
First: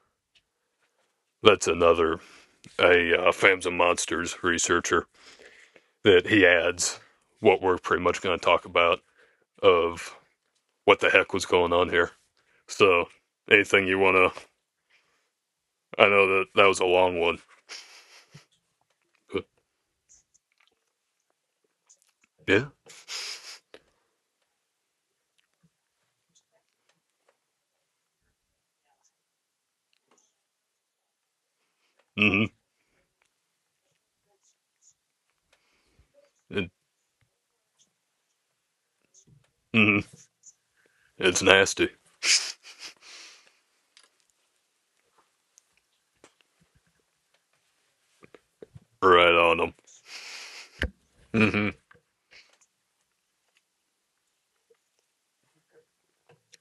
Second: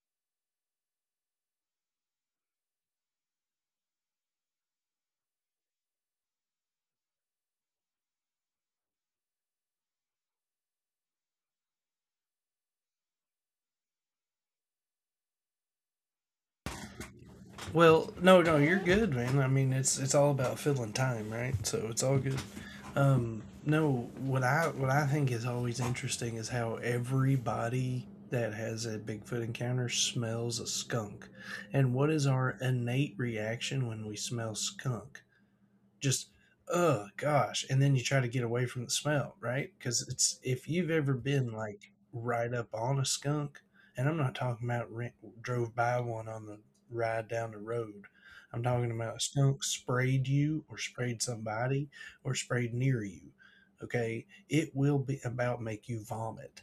That's another a Fams and Monsters researcher that he adds what we're pretty much going to talk about of what the heck was going on here. So anything you want to, I know that that was a long one, Well, no, no, you're good, man. but I mean, it's all about filling time, right? So it's all good. yeah. No, what I think is always interesting is how everybody that has a Bigfoot encounter smells a skunk, and what is Hmm. our innate reaction when we smell skunk? Just, it, oh gosh, and then you try to get away from the smell, right? Because mhm. it's, if you've ever It's been like nasty, right up on a skunk, and I'm not talking about drove by one on the ride down the road, I'm talking about a right on skunk them. sprayed you or sprayed Hmm. somebody or sprayed near you, okay, it will be about make you vomit.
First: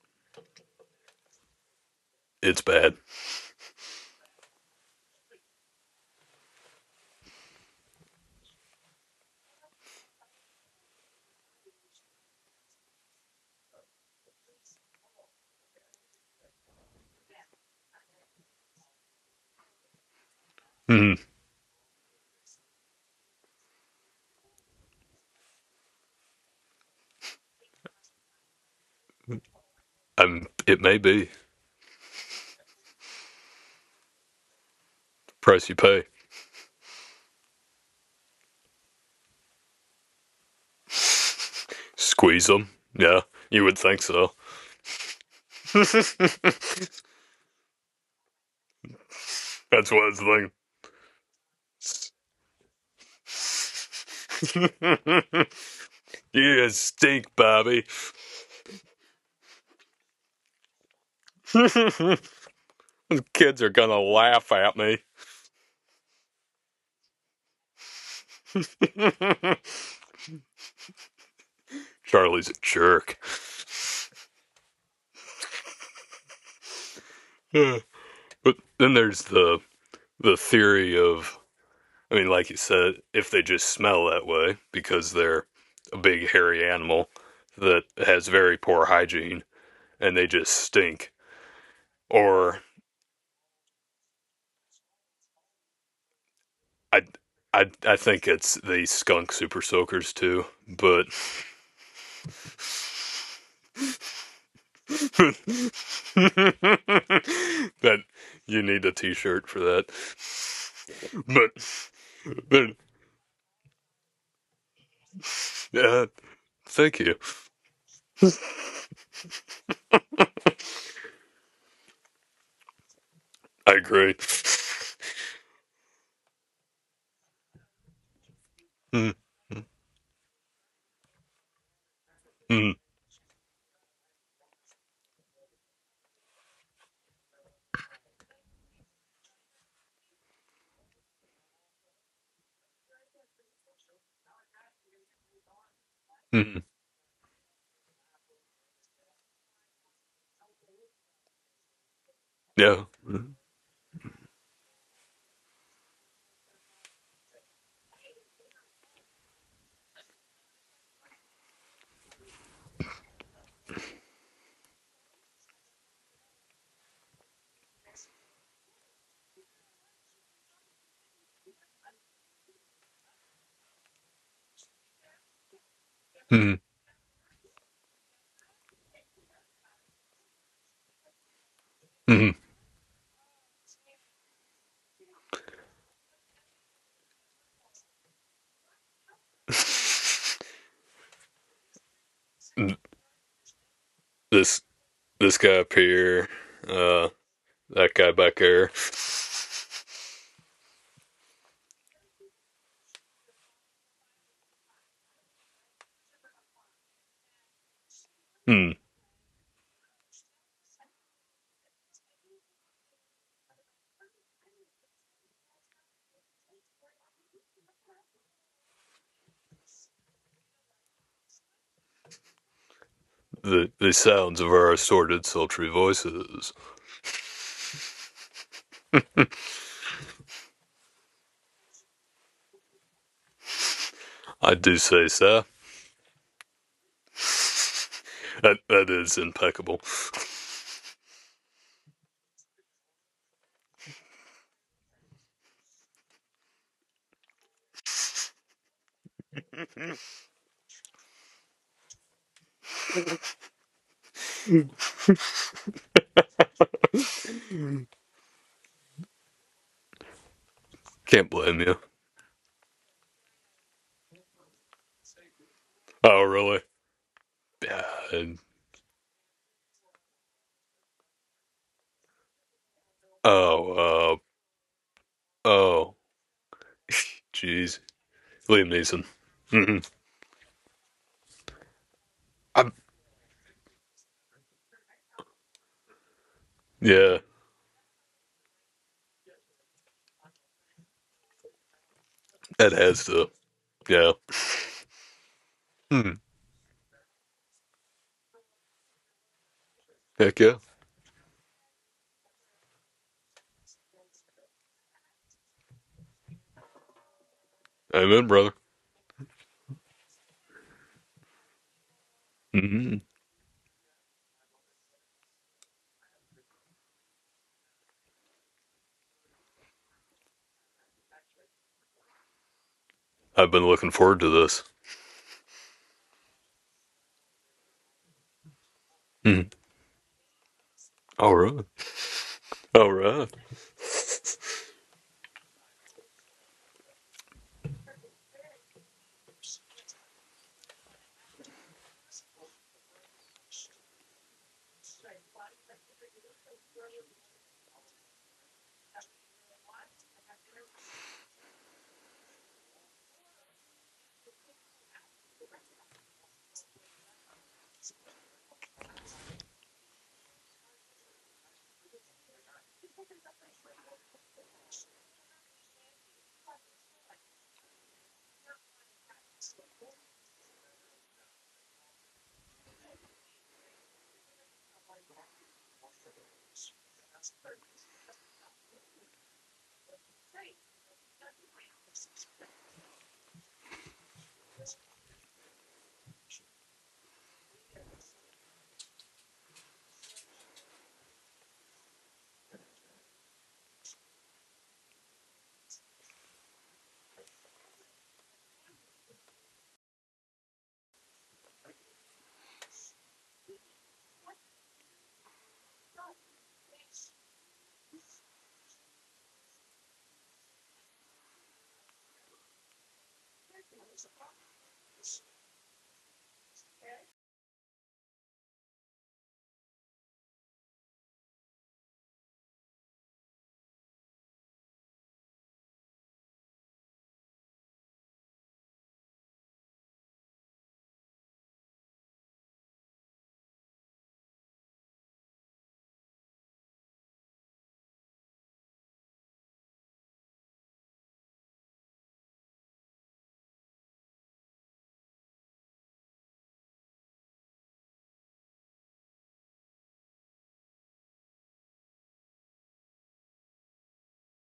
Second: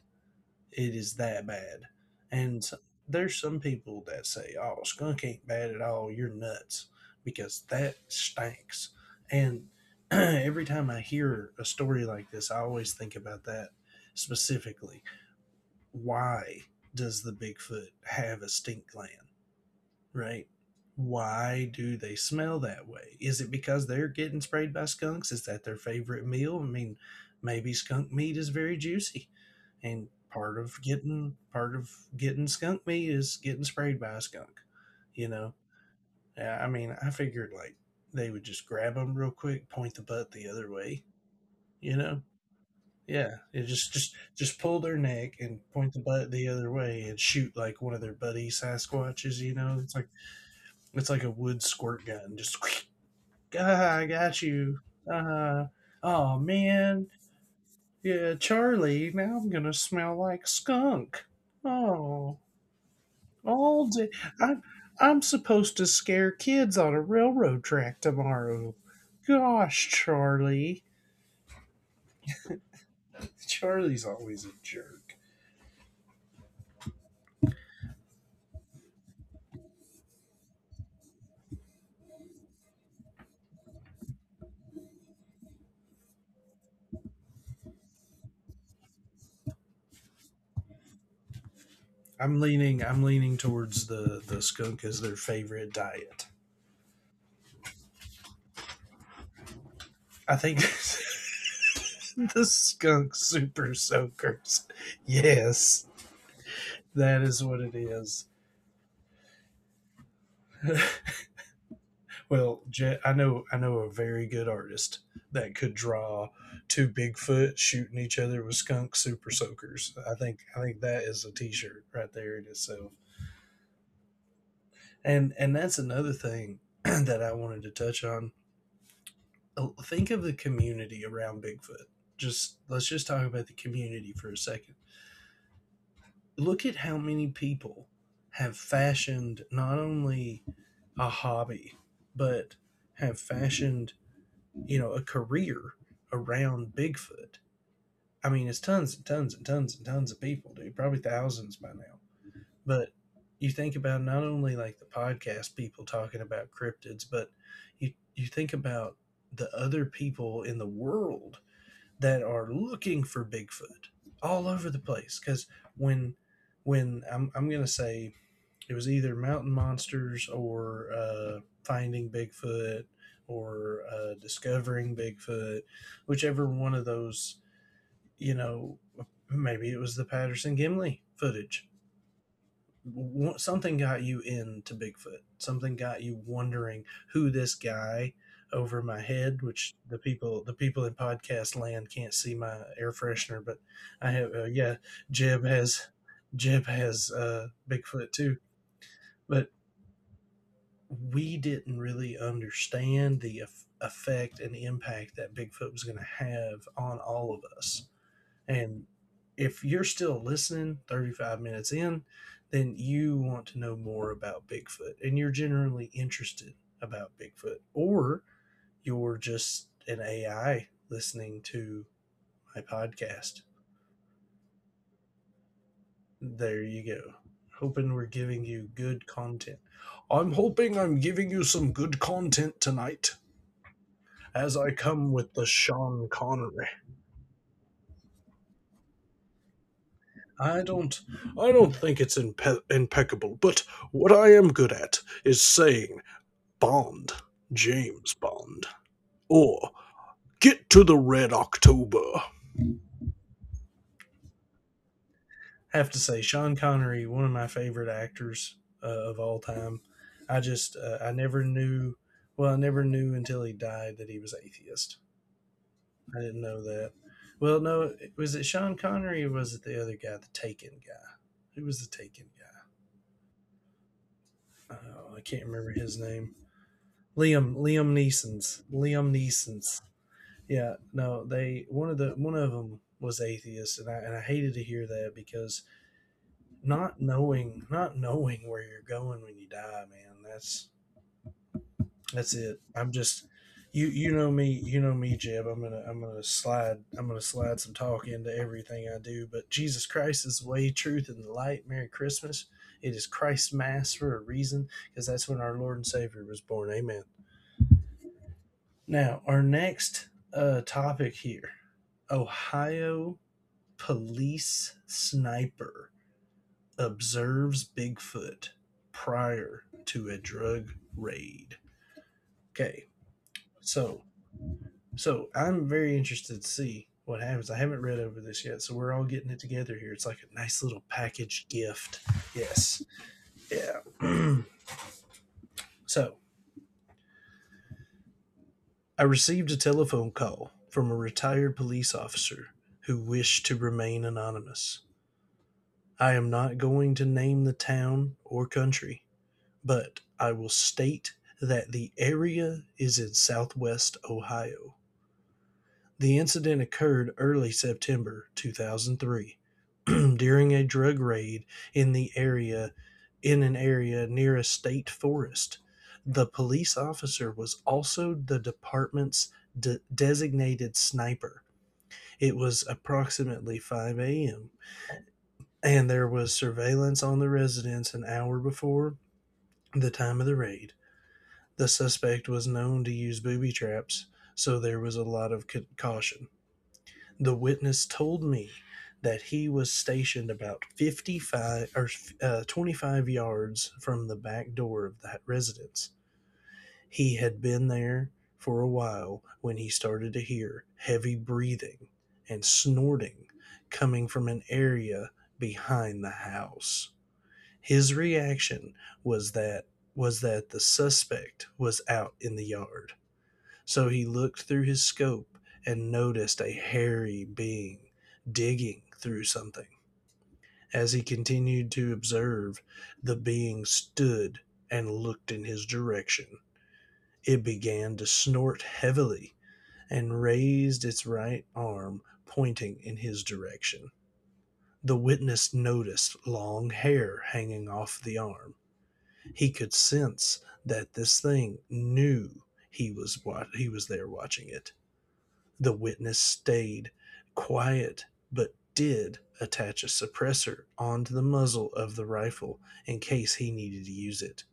It is that bad. It's And bad. there's some people that say, "Oh, skunk ain't bad at all. You're nuts," because that stinks. And every time I hear a story like this, I always think about that specifically. Why does the Bigfoot have a stink gland? Right? Hmm. Why do they smell that way? Is it because they're getting sprayed by skunks? Is that their favorite meal? I mean, maybe skunk meat is very juicy, and I'm, part of it may be the getting part of getting skunk meat is getting sprayed by a skunk. You know, price you pay. yeah, I mean, I figured like they would just grab them real quick, point the butt the other way. You know, Squeeze them. Yeah, yeah, it you would just think so. Pull their neck and point the butt the other That's way and shoot like one of their buddy Sasquatches. You know, what it's like a wood squirt it's gun. Just ah, I got you. Uh like. huh. Oh You man, stink, Bobby. yeah, Charlie. Now I'm gonna smell like skunk. Oh. Kids are All gonna day. laugh I'm at me. I'm supposed to scare kids on a railroad track tomorrow. Gosh, Charlie. Charlie's a jerk. Charlie's always a jerk. But then there's the theory of, I mean, like you said, if they just smell that way because they're a big hairy animal that has very poor hygiene and they just stink. I'm Or leaning I'm leaning towards the skunk as their favorite diet. I I think it's the skunk super soakers I too, think but the skunk super soakers. Yes, that is what it that, is. you need a t-shirt for that. But Well, then, Jet, I know a very good artist that could yeah, draw two thank you. Bigfoot shooting each other with skunk super soakers. I think that is a t-shirt right there in itself. I agree. And that's another thing that I wanted to touch on. Mm, Think of the community around Bigfoot. Just mm, let's just talk about the community for a second. Look at how many people have fashioned not only a hobby, but have fashioned a career mm, around Bigfoot. I mean, it's tons and tons and tons and tons of people, dude, probably thousands by now. yeah. But you think about not only like the podcast people talking about cryptids, but you think about the other people in the world that are looking for Bigfoot all over the place. Because when when I'm gonna say it was either Mountain Monsters or Finding Bigfoot or Discovering Bigfoot, whichever Mm, one of those. You know, maybe it was the Patterson Gimli footage. mm. Something got you into Bigfoot. Something got you wondering who this guy over my head, which the people in podcast land can't see my air freshener, but I have This yeah, this Jeb guy up has here, Jeb uh, has that Bigfoot guy back too. there. But we didn't really understand the effect and impact that Bigfoot was going to have on all of us. Mm, And if you're still listening 35 minutes in, then you want to know more about Bigfoot and you're generally interested about Bigfoot, or you're just an AI listening to my podcast. the sounds of our assorted sultry voices. There you go. Hoping we're giving you good content. I'm hoping I'm giving you some good content tonight, as I I do say come with the so. Sean Connery. That is impeccable. I don't, I don't think it's impeccable. But what I am good at is saying Bond, James Bond, or get to the Red October. I have to say, Sean Connery, one of my favorite actors of all time. I just, I Can't never blame you. knew. Well, I never knew until he died that he was atheist. I Oh didn't really? know that. Well, Yeah. no, was and it Sean Connery or was it the other guy, the Taken guy? Who was the Taken guy? Oh, Oh, I can't remember oh, his name. Liam jeez, Liam Neeson's Liam Neeson. Liam Hmm. Neeson's. Yeah, no, they one of the one of I'm, them was atheist, and I hated to hear that because not yeah, knowing not knowing where you're going when you die, man. That's it. that I'm has just to. you Yeah. You know me Jeb. I'm gonna I'm Hmm. gonna slide I'm gonna slide some talk into everything I do. But Jesus Christ is Heck the yeah. way, truth, and the light. Merry Christmas. It is Christ's Mass for a reason, because that's when our Lord and Savior was born. Amen. Amen, brother. Now, our next topic here: Hmm. Ohio police sniper observes Bigfoot prior to a drug raid. Okay, I've been looking so forward to this. so I'm very interested to see what happens. I haven't read over this yet, so we're all getting it Mhm. together here. It's like a nice little All package right. gift. Yes. All right. Yeah. So I received a telephone call from a retired police officer who wished to remain anonymous. I am not going to name the town or country, but I will state that the area is in southwest Ohio. The incident occurred early September 2003 during a drug raid in the area in an area near a state forest. The police officer was also the department's designated sniper. It was approximately 5 a.m. and there was surveillance on the residence an hour before the time of the raid. The suspect was known to use booby traps, so there was a lot of caution. The witness told me that he was stationed about 55 or 25 yards from the back door of that residence. He had been there for a while when he started to hear heavy breathing and snorting coming from an area behind the house. His reaction was that was that the suspect was out in the yard. So he looked through his scope and noticed a hairy being digging through something. As he continued to observe, the being stood and looked in his direction. It began to snort heavily and raised its right arm, pointing in his direction. The witness noticed long hair hanging off the arm. He could sense that this thing knew he was there watching it. The witness stayed quiet, but did attach a suppressor onto the muzzle of the rifle in case he needed to use it.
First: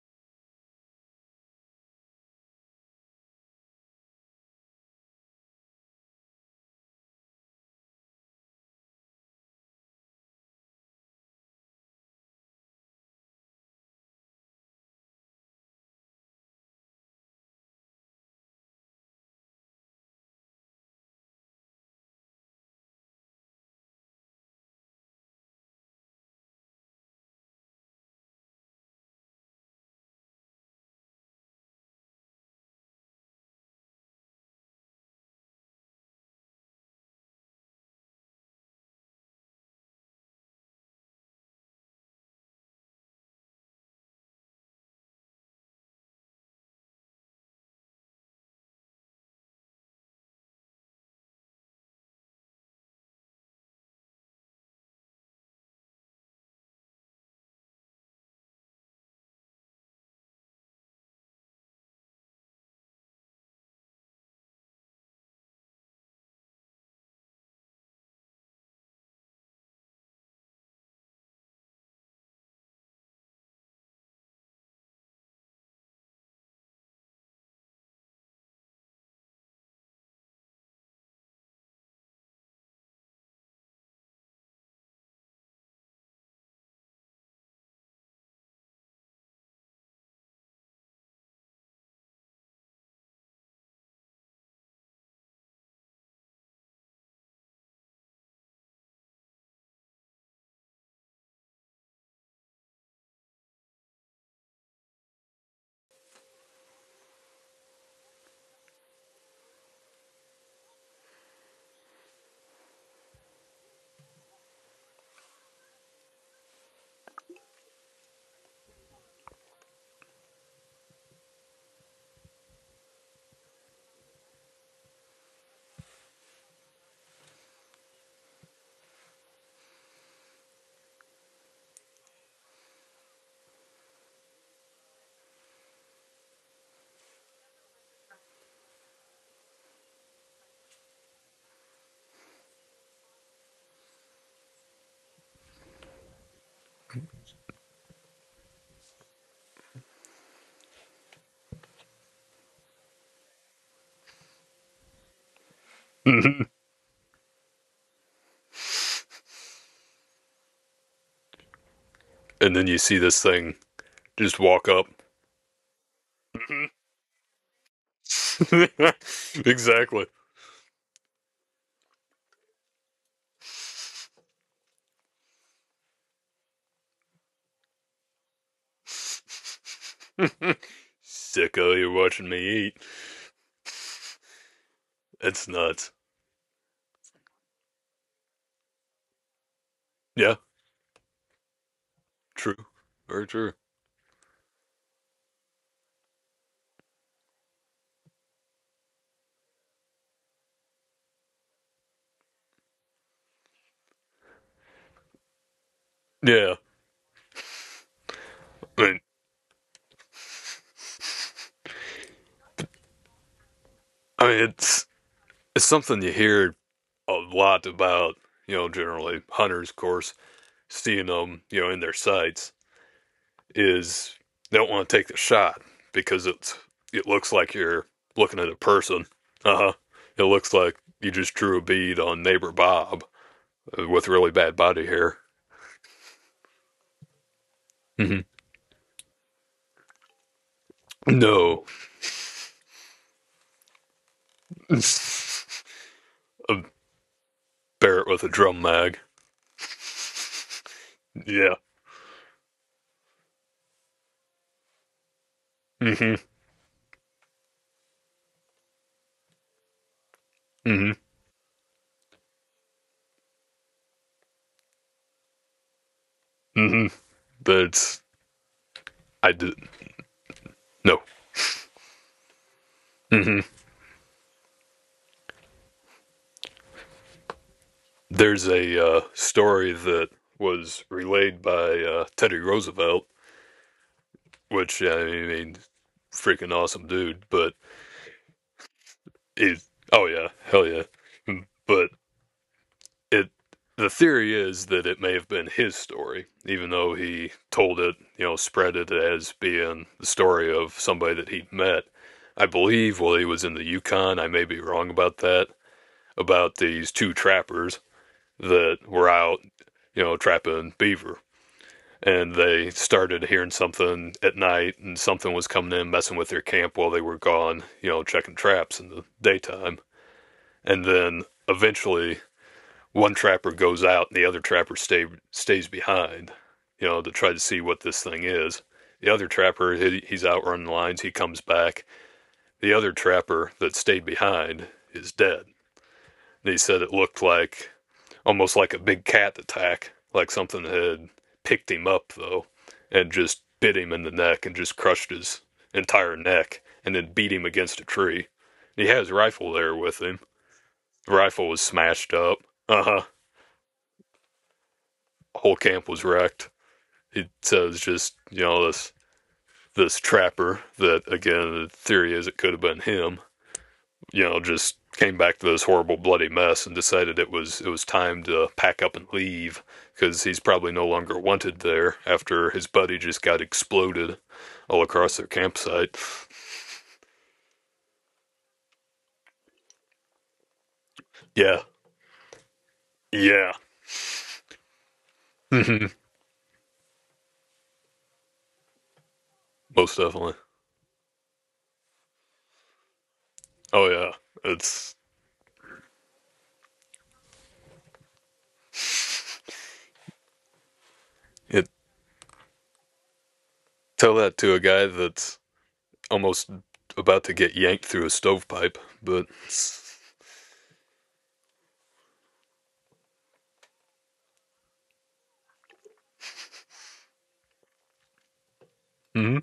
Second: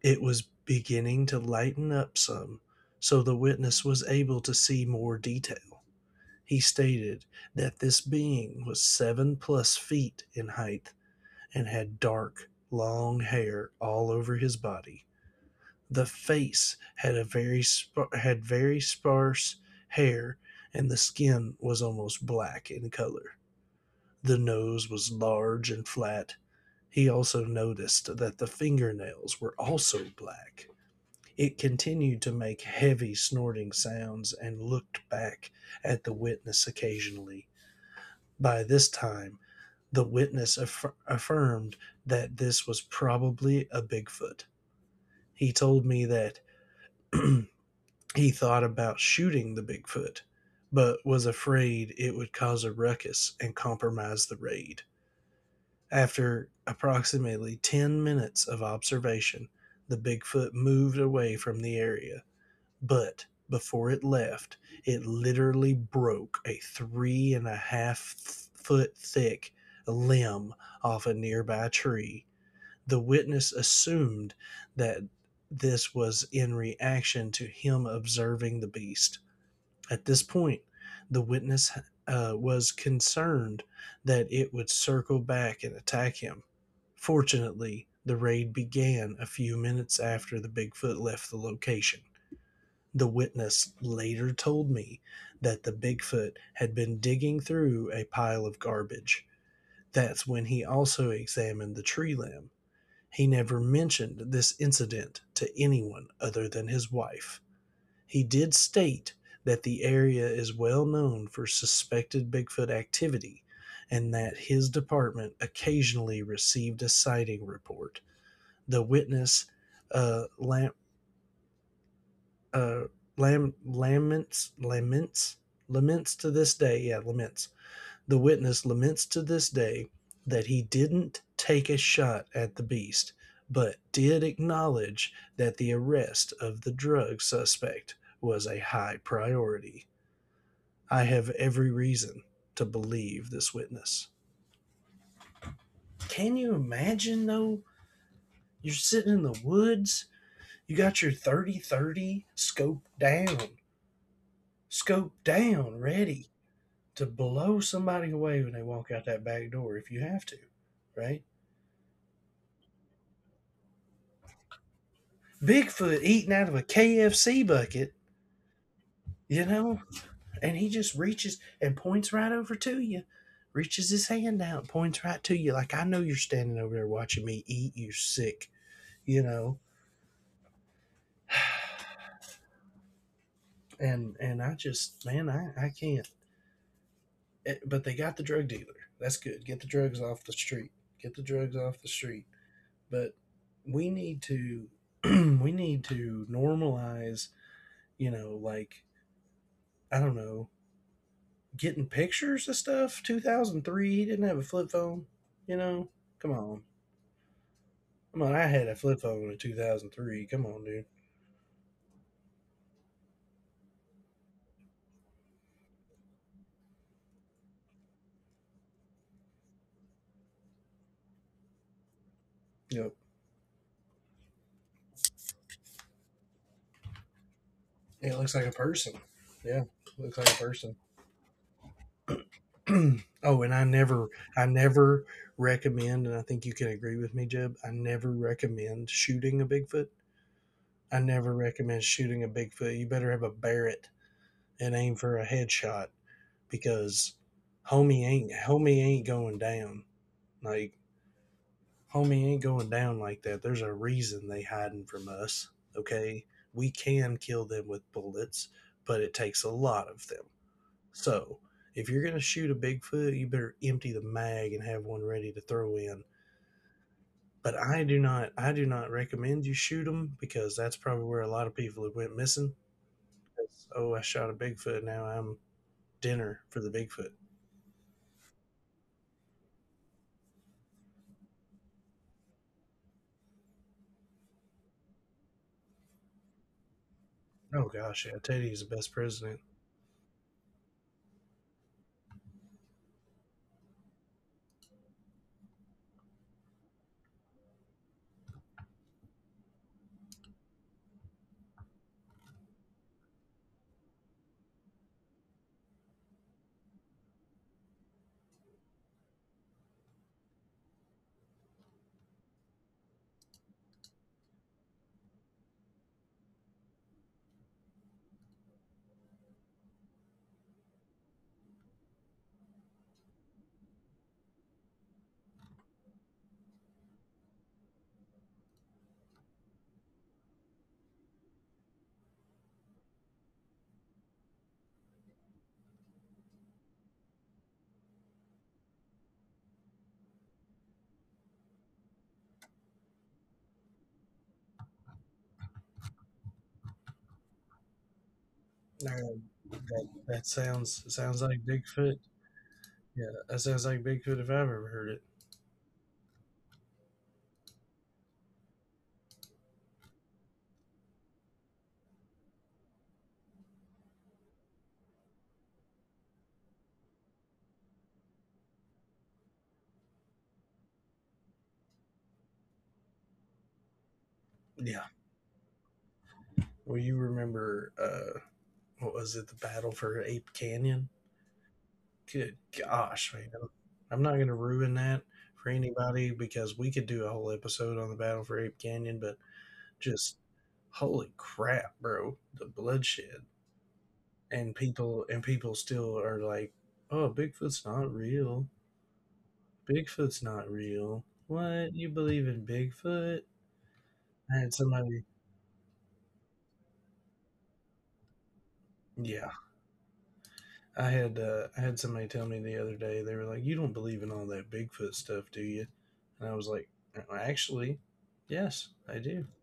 It was beginning to lighten up some, so the witness was able to see more detail. He stated that this being was 7+ feet in height and had dark, long hair all over his body. The face had very sparse hair, and the skin was almost black in color. The nose was large and flat. He also noticed that the fingernails were also black. It continued to make heavy snorting sounds and looked back at the witness occasionally. By this time, the witness affirmed that this was probably a Bigfoot. He told me that he thought about shooting the Bigfoot, but was afraid it would cause a ruckus and compromise the raid. After approximately 10 minutes of observation, the Bigfoot moved away from the area, but before it left, it literally broke a 3.5-foot thick limb off a nearby tree. The witness assumed that this was in reaction to him observing the beast. At this point, the witness was concerned that it would circle back and attack him. Fortunately, the raid began a few minutes after the Bigfoot left the location. The witness later told me that the Bigfoot had been digging through a pile of garbage. That's when he also examined the tree limb. He never mentioned this incident to anyone other than his wife. He did state that the area is well known for suspected Bigfoot activity and that his department occasionally received a sighting report. The witness uh, lam, uh, lam, laments, laments, laments to this day, yeah, laments. The witness laments to this day that he didn't take a shot at the beast, but did acknowledge that the arrest of the drug suspect was a high priority. I have every reason to believe this witness. Can you imagine though? You're sitting in the woods, you got your .30-30 scope down, ready Mhm. to blow somebody away when they walk out that back door if you have to, right? And then you see this thing just walk up. Bigfoot eating out of a Mhm. KFC bucket, you know, Exactly. and he just reaches and points right over to you, reaches his hand out, points right to you, like, I know you're standing over there watching me eat, you sick, you know. Sicko, you're watching me eat. And I just, man, That's I nuts. can't. Eh, but they got the drug dealer. That's good. Get the drugs off the Yeah, street. Get the drugs off the street. true. But Very true. we need to we need to normalize. You know, like I don't know, getting pictures of stuff. 2003, he didn't have a flip phone. You know, come Yeah. on, come on. I had a I mean, flip phone in 2003. Come on, dude. I mean, it's something you hear a lot about, you know, generally hunters, of course, seeing them, you know, in their sights Yep. is they don't want to take the shot because it looks like you're It looks looking like at a a person. person. Uh Yeah, huh. looks It like a looks like person. you just drew a bead on neighbor Bob, Oh, and with really I bad body never hair. recommend, and I think you can agree with me, Jeb. I never Hmm. recommend shooting a Bigfoot. I never No, recommend shooting a Bigfoot. You better have a Barrett a and aim for a headshot because Barrett with a drum homie mag. ain't going down. Like Yeah. homie ain't going down like that. There's a reason they hiding from us. Hmm. Okay, we can kill them with bullets, but it takes a lot of them. Hmm. So if you're going to shoot a Bigfoot, you better empty the mag and have one ready to throw in. Hmm. But But I do not I recommend you did shoot them because that's no. probably where a lot of people have went missing. Mm-hmm. It's, oh, I shot a Bigfoot. Now I'm dinner for the Bigfoot. There's a story that was relayed by Teddy Roosevelt, which, I mean, freaking awesome dude. But Oh gosh, yeah, Teddy's the best president. he's oh yeah, hell yeah. Hmm. But it the theory is that it may have been his story, even though he told it, you know, spread it as being the story of somebody that he'd met. I believe while he was in the Yukon, I may be wrong about that, about these two trappers that were out, you know, trapping beaver, and they started hearing something at night, and something was coming in messing with their camp while they were gone, you know, checking traps in the daytime, and then eventually one trapper goes out and the other trapper stays behind, you know, to try to see what this thing is. The other trapper, he's out running lines, he comes back. The other trapper that stayed behind is dead, and he said it looked like almost like a big cat attack, like something had picked him up though, and just bit him in the neck and just crushed his entire neck, and then beat him against a tree. He had his Uh, rifle there That, with him. that sounds The like rifle was Bigfoot. smashed up. Uh huh. Yeah, that sounds like Bigfoot if I've ever heard it. Whole camp was wrecked. He says, just, you know, this trapper that, again, the theory is it could have been him, you know, just came back to this horrible bloody mess and decided it was time to pack up and leave, because he's probably no longer wanted there after his buddy just got exploded all Yeah. across their campsite. Well, you remember what was it? The battle for Ape Canyon. Yeah, Good gosh, man. yeah, I'm not going to ruin that for anybody because we could do a whole episode on the Battle for Ape Canyon, but most just definitely. holy crap, bro. The bloodshed Oh yeah, it's and people still are like, "Oh, Bigfoot's not real. Bigfoot's not real. it. What? You believe in Bigfoot?" Tell that I to had a guy somebody that's almost about to get yanked through a stovepipe, but. Yeah, I had somebody tell me the other day. They were like, "You don't believe in all that Bigfoot stuff, do you?" And I was like, "Actually, yes, I do." Mhm.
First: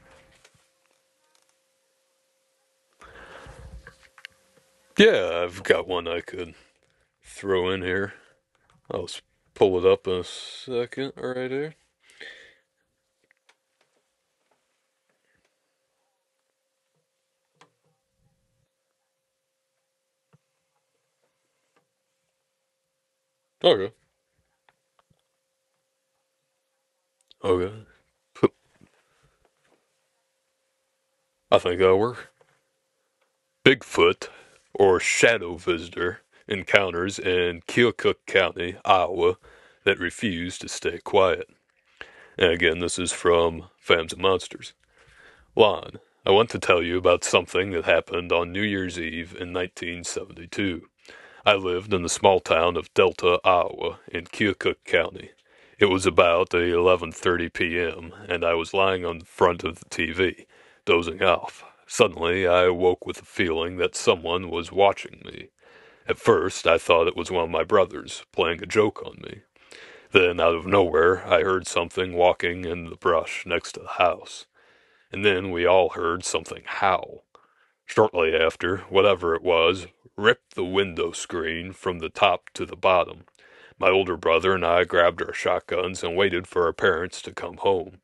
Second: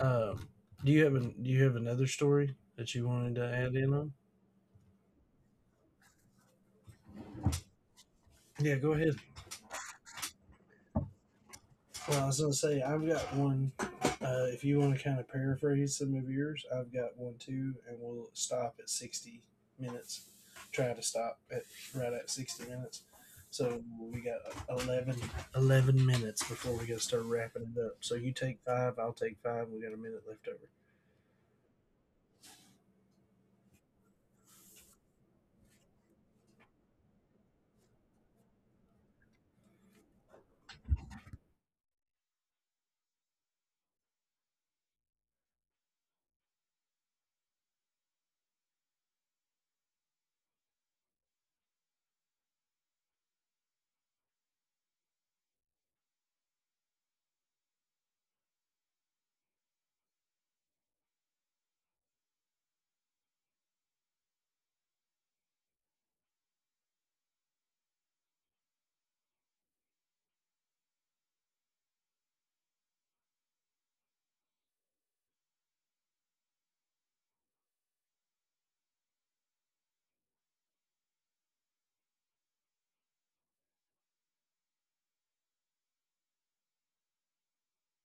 Um, do you have do you have another story that you wanted to add in on? Yeah, I've got one I could throw in here. Yeah, go I'll ahead. pull it up in a second right here. Well, I was gonna say I've got one. If you want to kind of paraphrase some of yours, I've got one too, and we'll stop at 60 minutes. Try to stop at right at 60 minutes. So Okay. we got 11 11 minutes before we got to start wrapping it Okay. up. So you take five, I'll take five. We got a minute left over. I think that'll work. Bigfoot or shadow visitor encounters in Keokuk County, Iowa, that refuse to stay quiet. And again, this is from Fams and Monsters. Lon, I want to tell you about something that happened on New Year's Eve in 1972. I lived in the small town of Delta, Iowa, in Keokuk County. It was about 11:30 p.m., and I was lying on the front of the TV, dozing off. Suddenly, I awoke with the feeling that someone was watching me. At first, I thought it was one of my brothers playing a joke on me. Then, out of nowhere, I heard something walking in the brush next to the house, and then we all heard something howl. Shortly after, whatever it was ripped the window screen from the top to the bottom. My older brother and I grabbed our shotguns and waited for our parents to come home.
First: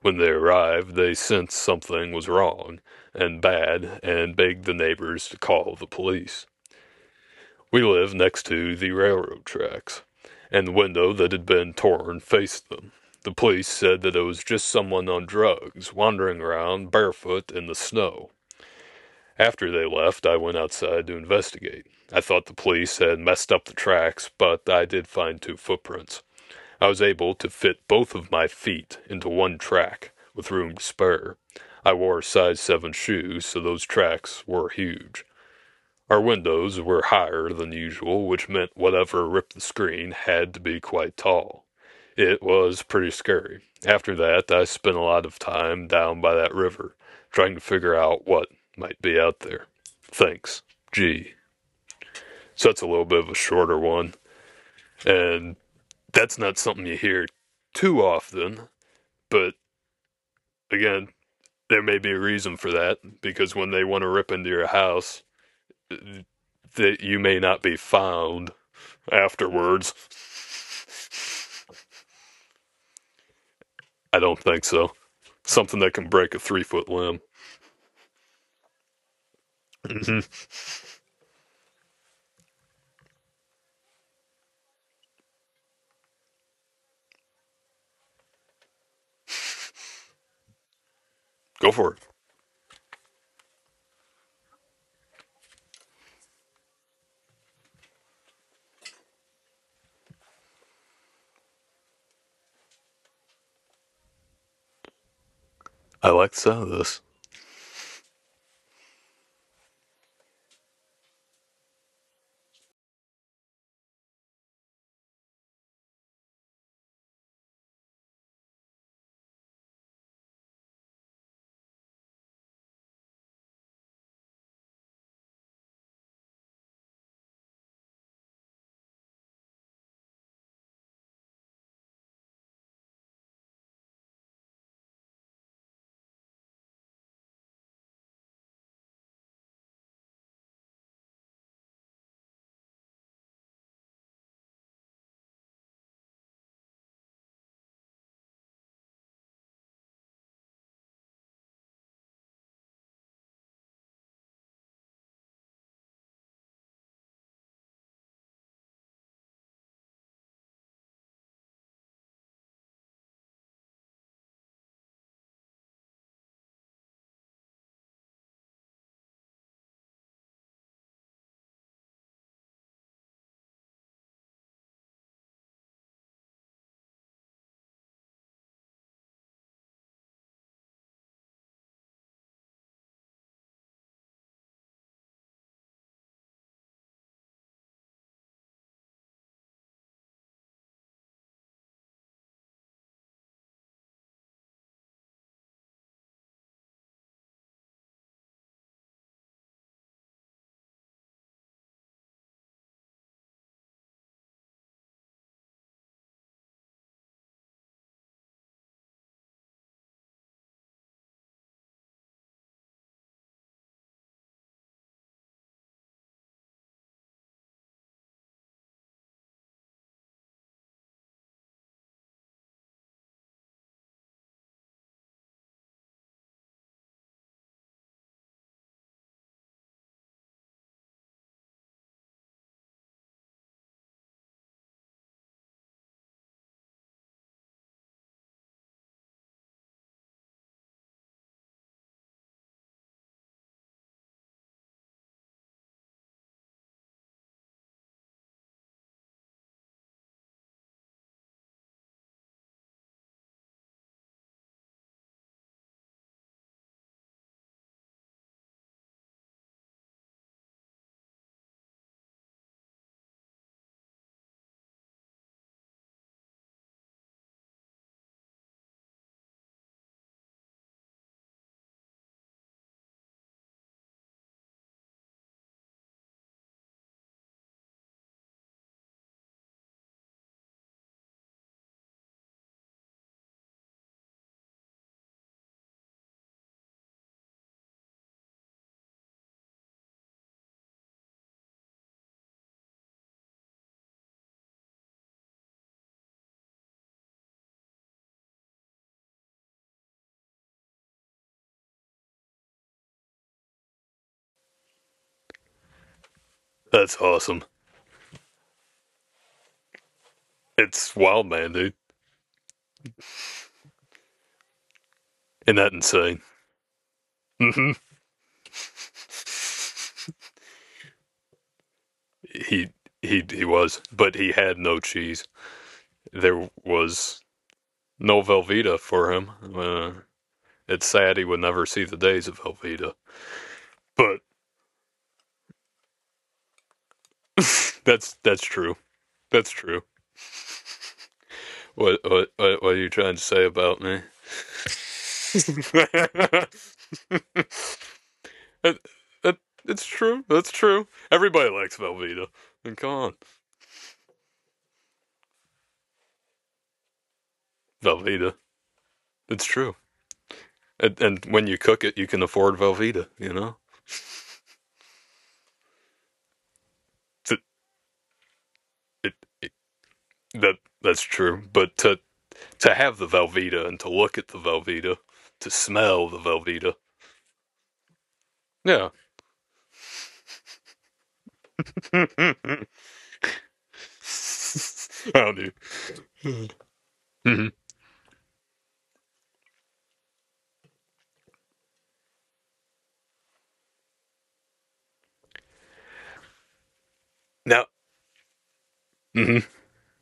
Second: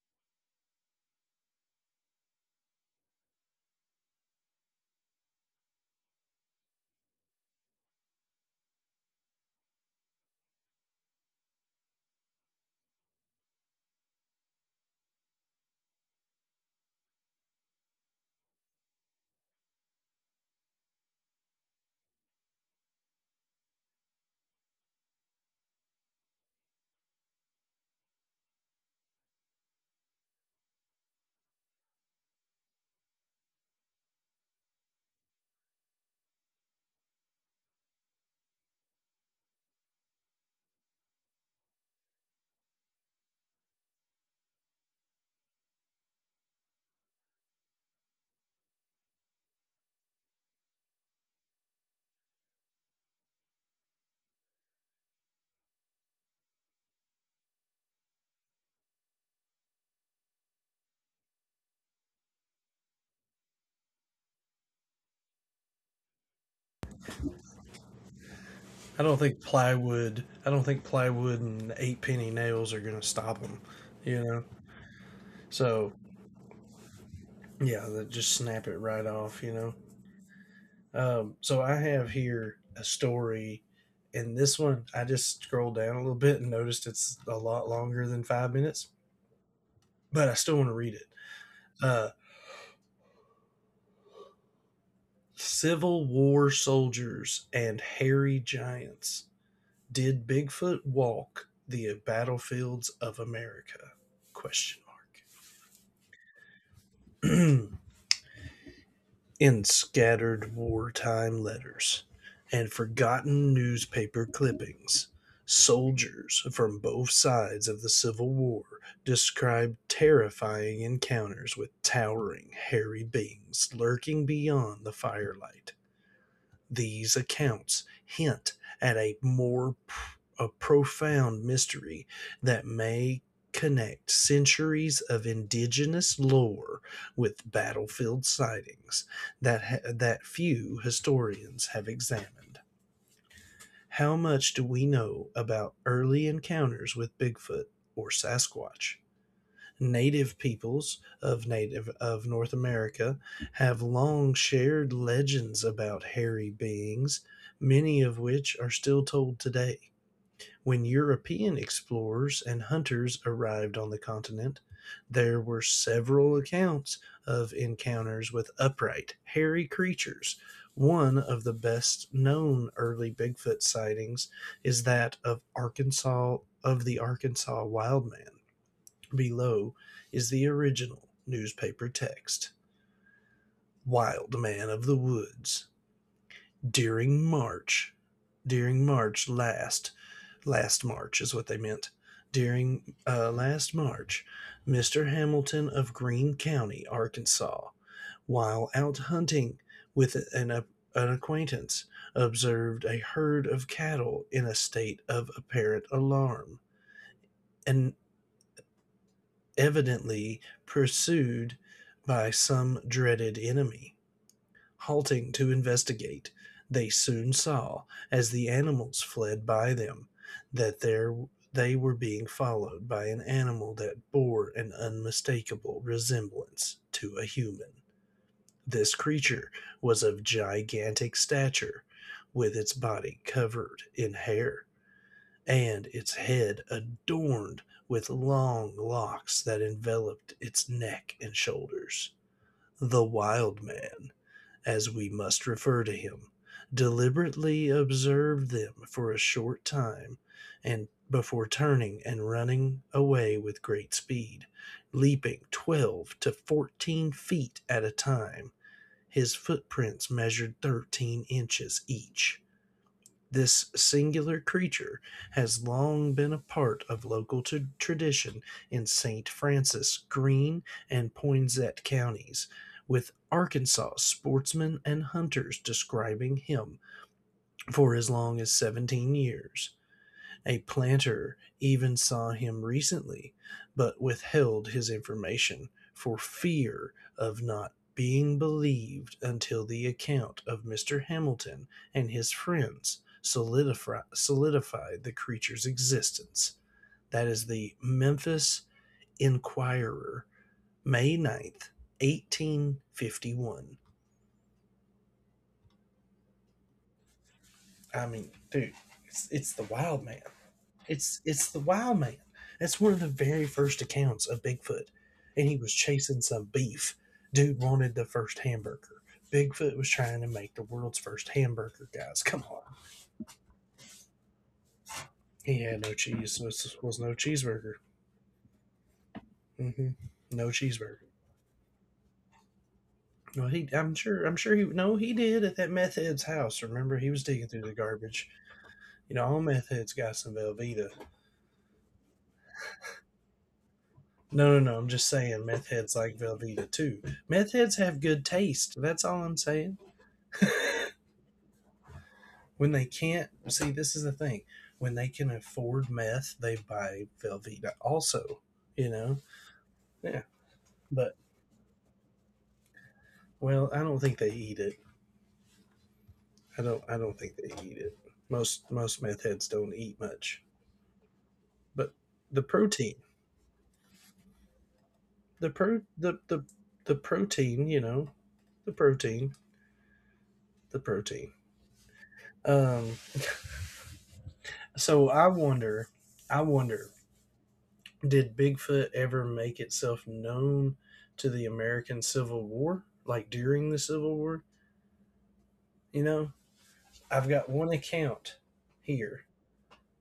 When they arrived, they sensed something was wrong and bad and begged the neighbors to call the police. We lived next to the railroad tracks, and the window that had been torn faced them. The police said that it was just someone on drugs wandering around barefoot in the snow. After they left, I went outside to investigate. I thought the police had messed up the tracks, but I did find two footprints. I was able to fit both of my feet into one track, with room to spare. I wore size 7 shoes, so those tracks were huge. Our windows were higher than usual, which meant whatever ripped the screen had to be quite tall. It was pretty scary. After that, I spent a lot of time down by that river, trying to figure out what might be out there. Thanks. Gee. So that's a little bit of a shorter one, and that's not something you hear too often, but again, there may be a reason for that, because when they want to rip into your house, that you may not be found I don't think afterwards. plywood. I don't think plywood and eight penny nails are gonna stop them. I You don't know. think so. Something that So can break a 3-foot limb. yeah, that just snap it right off, you know. Hmm. So I have here a story, and this one I just scrolled down a little bit and noticed it's a lot longer than 5 minutes, but I still want to read it. Go for it. Uh, Civil War soldiers and hairy giants. Did Bigfoot walk the battlefields of America? Question I like the sound of this. mark. In scattered wartime letters and forgotten newspaper clippings. Soldiers from both sides of the Civil War described terrifying encounters with towering, hairy beings lurking beyond the firelight. These accounts hint at a profound mystery that may connect centuries of indigenous lore with battlefield sightings that few historians have examined. How much do we know about early encounters with Bigfoot or Sasquatch? Native peoples of native of North America have long shared legends about hairy beings, many of which are still told today. When European explorers and hunters arrived on the continent, there were several accounts of encounters with upright, hairy creatures. One of the best known early Bigfoot sightings is that of Arkansas of the Arkansas Wildman. Below is the original newspaper text. Wild Man of the Woods. During March, during March last, Last March is what they meant. During last March, Mr. Hamilton of Greene County, Arkansas, while out hunting with an, uh, an acquaintance, observed a herd of cattle in a state of apparent alarm, and evidently pursued by some dreaded enemy. Halting to investigate, they soon saw, as the animals fled by them, that there they were being followed by an animal that bore an unmistakable resemblance to a human. This creature was of gigantic stature, with its body covered in hair and its head adorned with long locks that enveloped its neck and shoulders. The wild man, as we must refer to him, deliberately observed them for a short time and before turning and running away with great speed, leaping 12 to 14 feet at a time. His footprints measured 13 inches each. This singular creature has long been a part of tradition in St. Francis, Greene, and Poinsett counties, with Arkansas sportsmen and hunters describing him for as long as 17 years. A planter even saw him recently, but withheld his information for fear of not being believed until the account of Mr. Hamilton and his friends solidified the creature's existence. That is the Memphis Inquirer, May 9th, 1851. That's awesome. I mean, dude, it's the wild man. It's wild, It's man, the dude. Wild Man. That's one of the very first accounts of Bigfoot, and he Isn't was that chasing insane? some beef. Dude Hmm. wanted the first hamburger. Bigfoot was trying to make the world's first hamburger. Guys, come on. He he was, but he had no cheese. He had no cheese. There Was no was cheeseburger. no Velveeta for him. Hmm. No It's cheeseburger. sad he would never see the days of Velveeta. Well, he. I'm But sure. I'm sure he. No, he did at that meth head's house. Remember, he was digging through the that's garbage. that's true. You know, all That's meth true. heads got some Velveeta. What are you trying to say about me? No, no, no. I'm just saying, meth heads like Velveeta too. Meth heads have good taste. It, That's all I'm it, saying. it's true. That's true. Everybody likes Velveeta. When And they come on, can't, see, this is the thing. When they can afford meth, they buy Velveeta Velveeta. also, you know? It's true. Yeah. And, But, and when you cook it, you can afford Velveeta. You know, well, I don't think they eat it. I don't think it, they eat it. Most it, meth heads it, don't eat much. that that's true. But But to the protein, have the Velveeta, and to look at the Velveeta, to the pro, smell the the, the, Velveeta, the protein, you know, the yeah. protein, the protein. Um, so How do? I wonder, Mm-hmm. did Bigfoot ever make itself known to the American Civil War, like during the Civil War? You know, I've got Now, one account here hmm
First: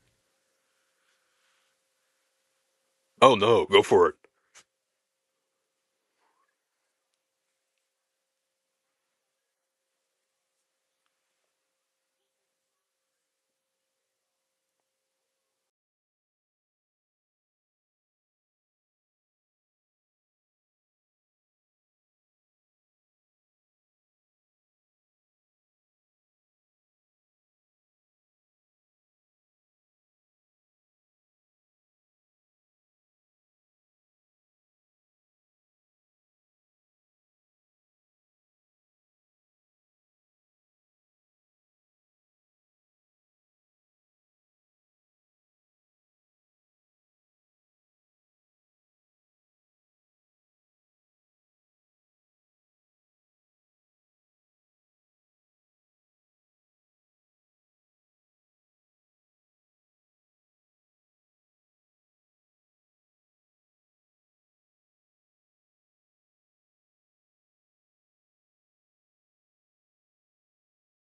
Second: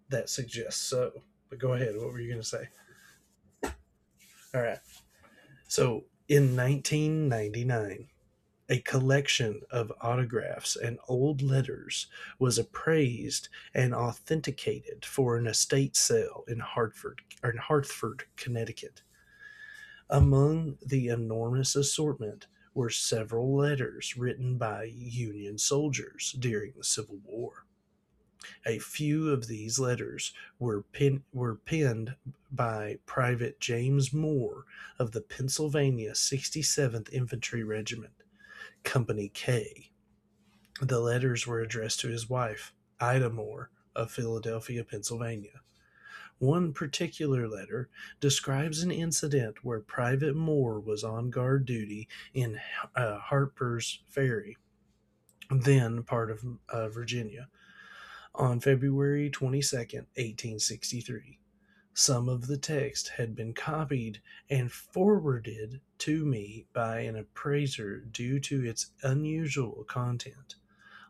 that suggests so. But go ahead. What were you going to say? Oh no, go for it. All right. So in 1999, a collection of autographs and old letters was appraised and authenticated for an estate sale in Hartford, or in Hartford, Connecticut. Among the enormous assortment were several letters written by Union soldiers during the Civil War. A few of these letters were penned by Private James Moore of the Pennsylvania 67th Infantry Regiment, Company K. The letters were addressed to his wife, Ida Moore, of Philadelphia, Pennsylvania. One particular letter describes an incident where Private Moore was on guard duty in Harper's Ferry, then part of Virginia on February 22, 1863. Some of the text had been copied and forwarded to me by an appraiser due to its unusual content.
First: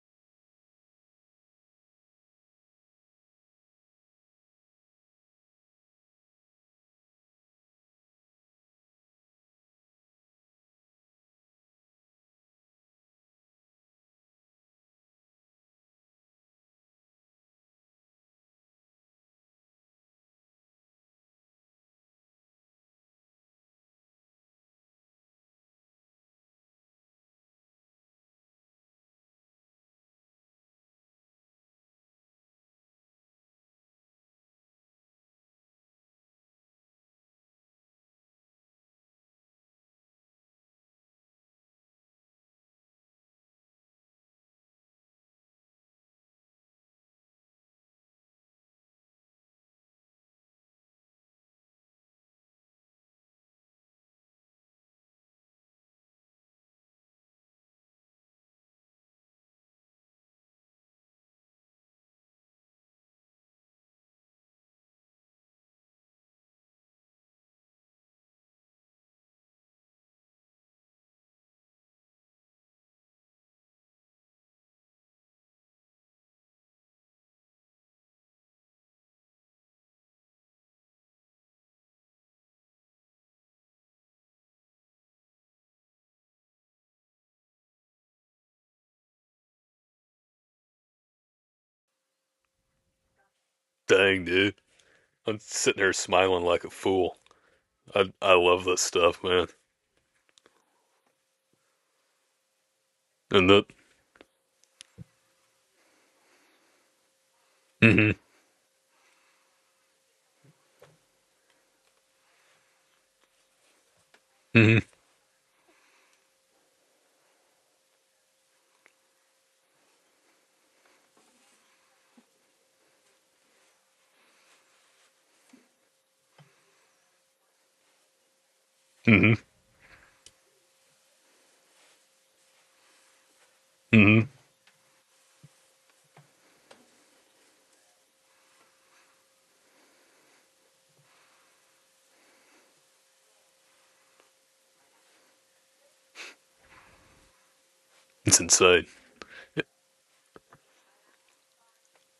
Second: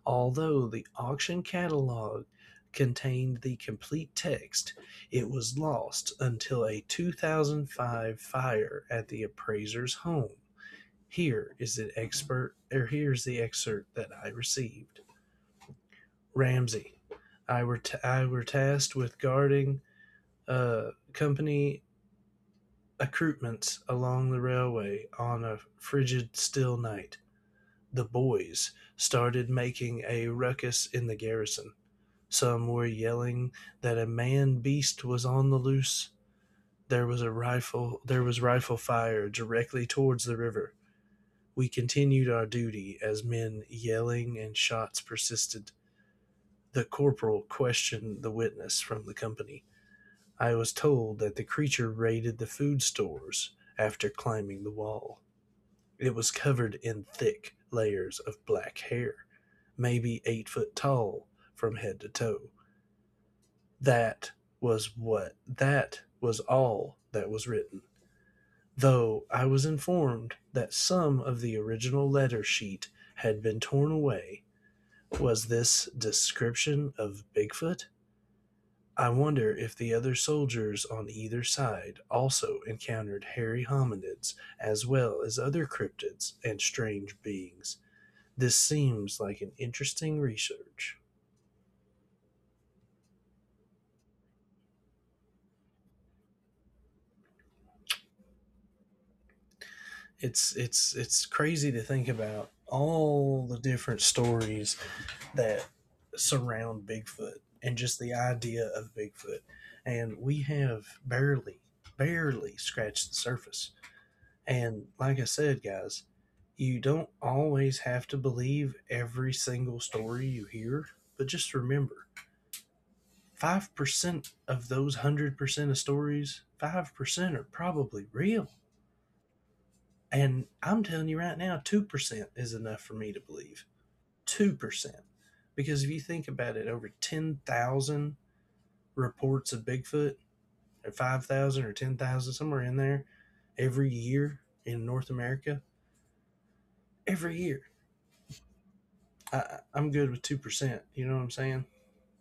Although the auction catalog contained the complete text, it was lost until a 2005 fire at the appraiser's home. Here is the expert, or here's the excerpt that I received. Ramsey. I were tasked with guarding company accoutrements along the railway on a frigid, still night. The boys started making a ruckus in the garrison. Some were yelling that a man beast was on the loose. There was a rifle. There was rifle fire directly towards the river. We continued our duty as men yelling and shots persisted. The corporal questioned the witness from the company. I was told that the creature raided the food stores after climbing the wall. It was covered in thick layers of black hair, maybe 8 foot tall from head to toe. That that was all that was written, though I was informed that some of the original letter sheet had been torn away. Was this description of Bigfoot? I wonder if the other soldiers on either side also encountered hairy hominids as well as other cryptids and strange beings. This seems like an interesting research. Dang, dude, I'm sitting there smiling like a fool. I love this stuff, man. It's crazy to think about all And the that. different stories that surround Bigfoot and just Mm-hmm. the idea of Bigfoot. And we have barely scratched the surface. Mm-hmm. And like I said, guys, you don't always have to believe every single story you hear, but just remember 5% of those 100% of stories, 5% are probably real. Mm-hmm. And I'm telling you right now, 2% is enough for me to believe. Mm-hmm. 2%. Because if you think about it, over 10,000 reports of Bigfoot, or 5,000 or 10,000, somewhere in there, every year in North America, every year It's insane. I, am good with 2%. You know what I'm saying?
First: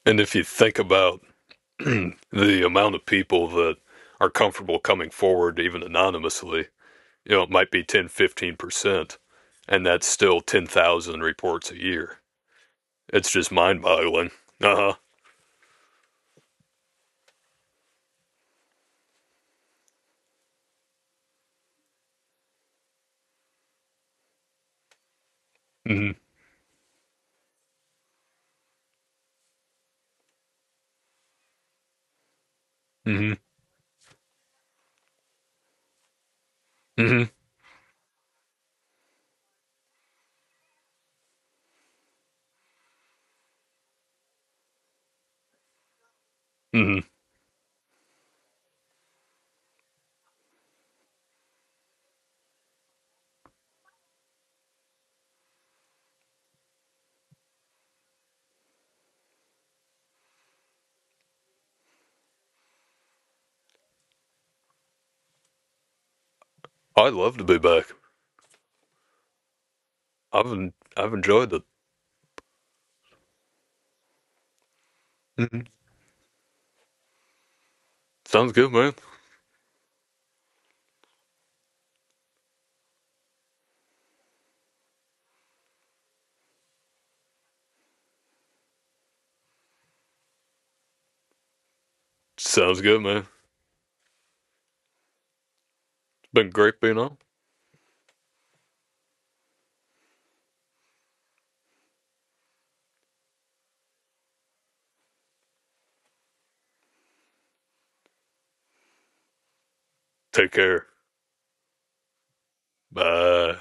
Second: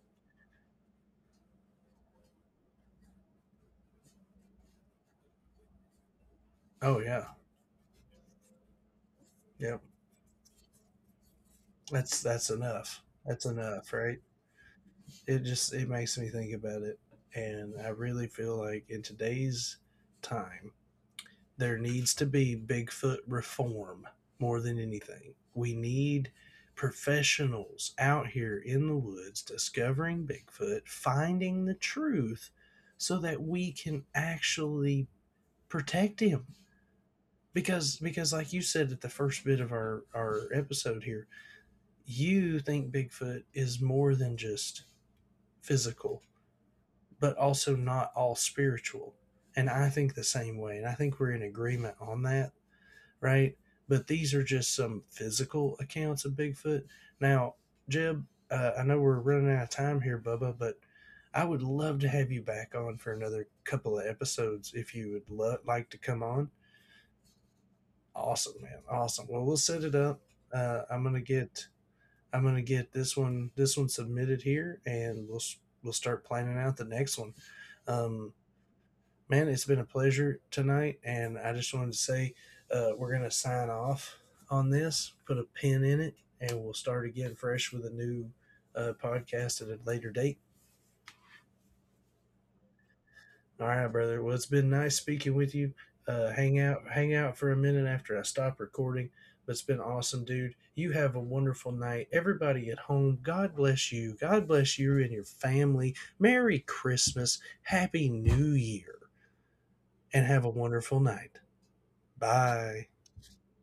And if you think about the amount of people that are comfortable coming forward, even anonymously, Oh yeah, you know, it might be 10, 15%, yep. and that's still 10,000 reports a year. That's enough. It's That's just mind enough, right? boggling. Uh huh. It makes me think about it, and I really feel like in today's time there needs to be Bigfoot reform more than anything. We Mm-hmm. need professionals out here in the woods discovering Bigfoot, finding the truth, so Mm-hmm. that we can actually protect him Mm-hmm. because like you said at the first bit of our episode here you think bigfoot is more than just physical Mm-hmm. but also not all spiritual, and I think the same way, and I think we're in agreement on that, right? But these are just some physical accounts of bigfoot now. Jeb, I know we're running out of time here bubba, but I would love to have you back on for another couple of episodes if you would like to come on. I'd love to be back. Awesome, man. Awesome. Well, we'll set it up. I've, en- Uh, I'm I've gonna enjoyed it. get I'm gonna get this one submitted here, and Mm hmm we'll start planning out the next one. Um, Sounds good, man. man, it's been a pleasure tonight, and I just wanted to say we're gonna sign off on this, put a pin in it, and we'll start again fresh with a new podcast at a later date. Sounds good, man. It's All right, brother. Well, it's been nice speaking with you. Been great being Hang on. out for a minute after I stop recording. But it's been awesome, dude. You have a wonderful night. Everybody at home, God bless you. God bless you and your family. Merry Christmas. Happy New Year. And have a Take care. wonderful night. Bye. Bye.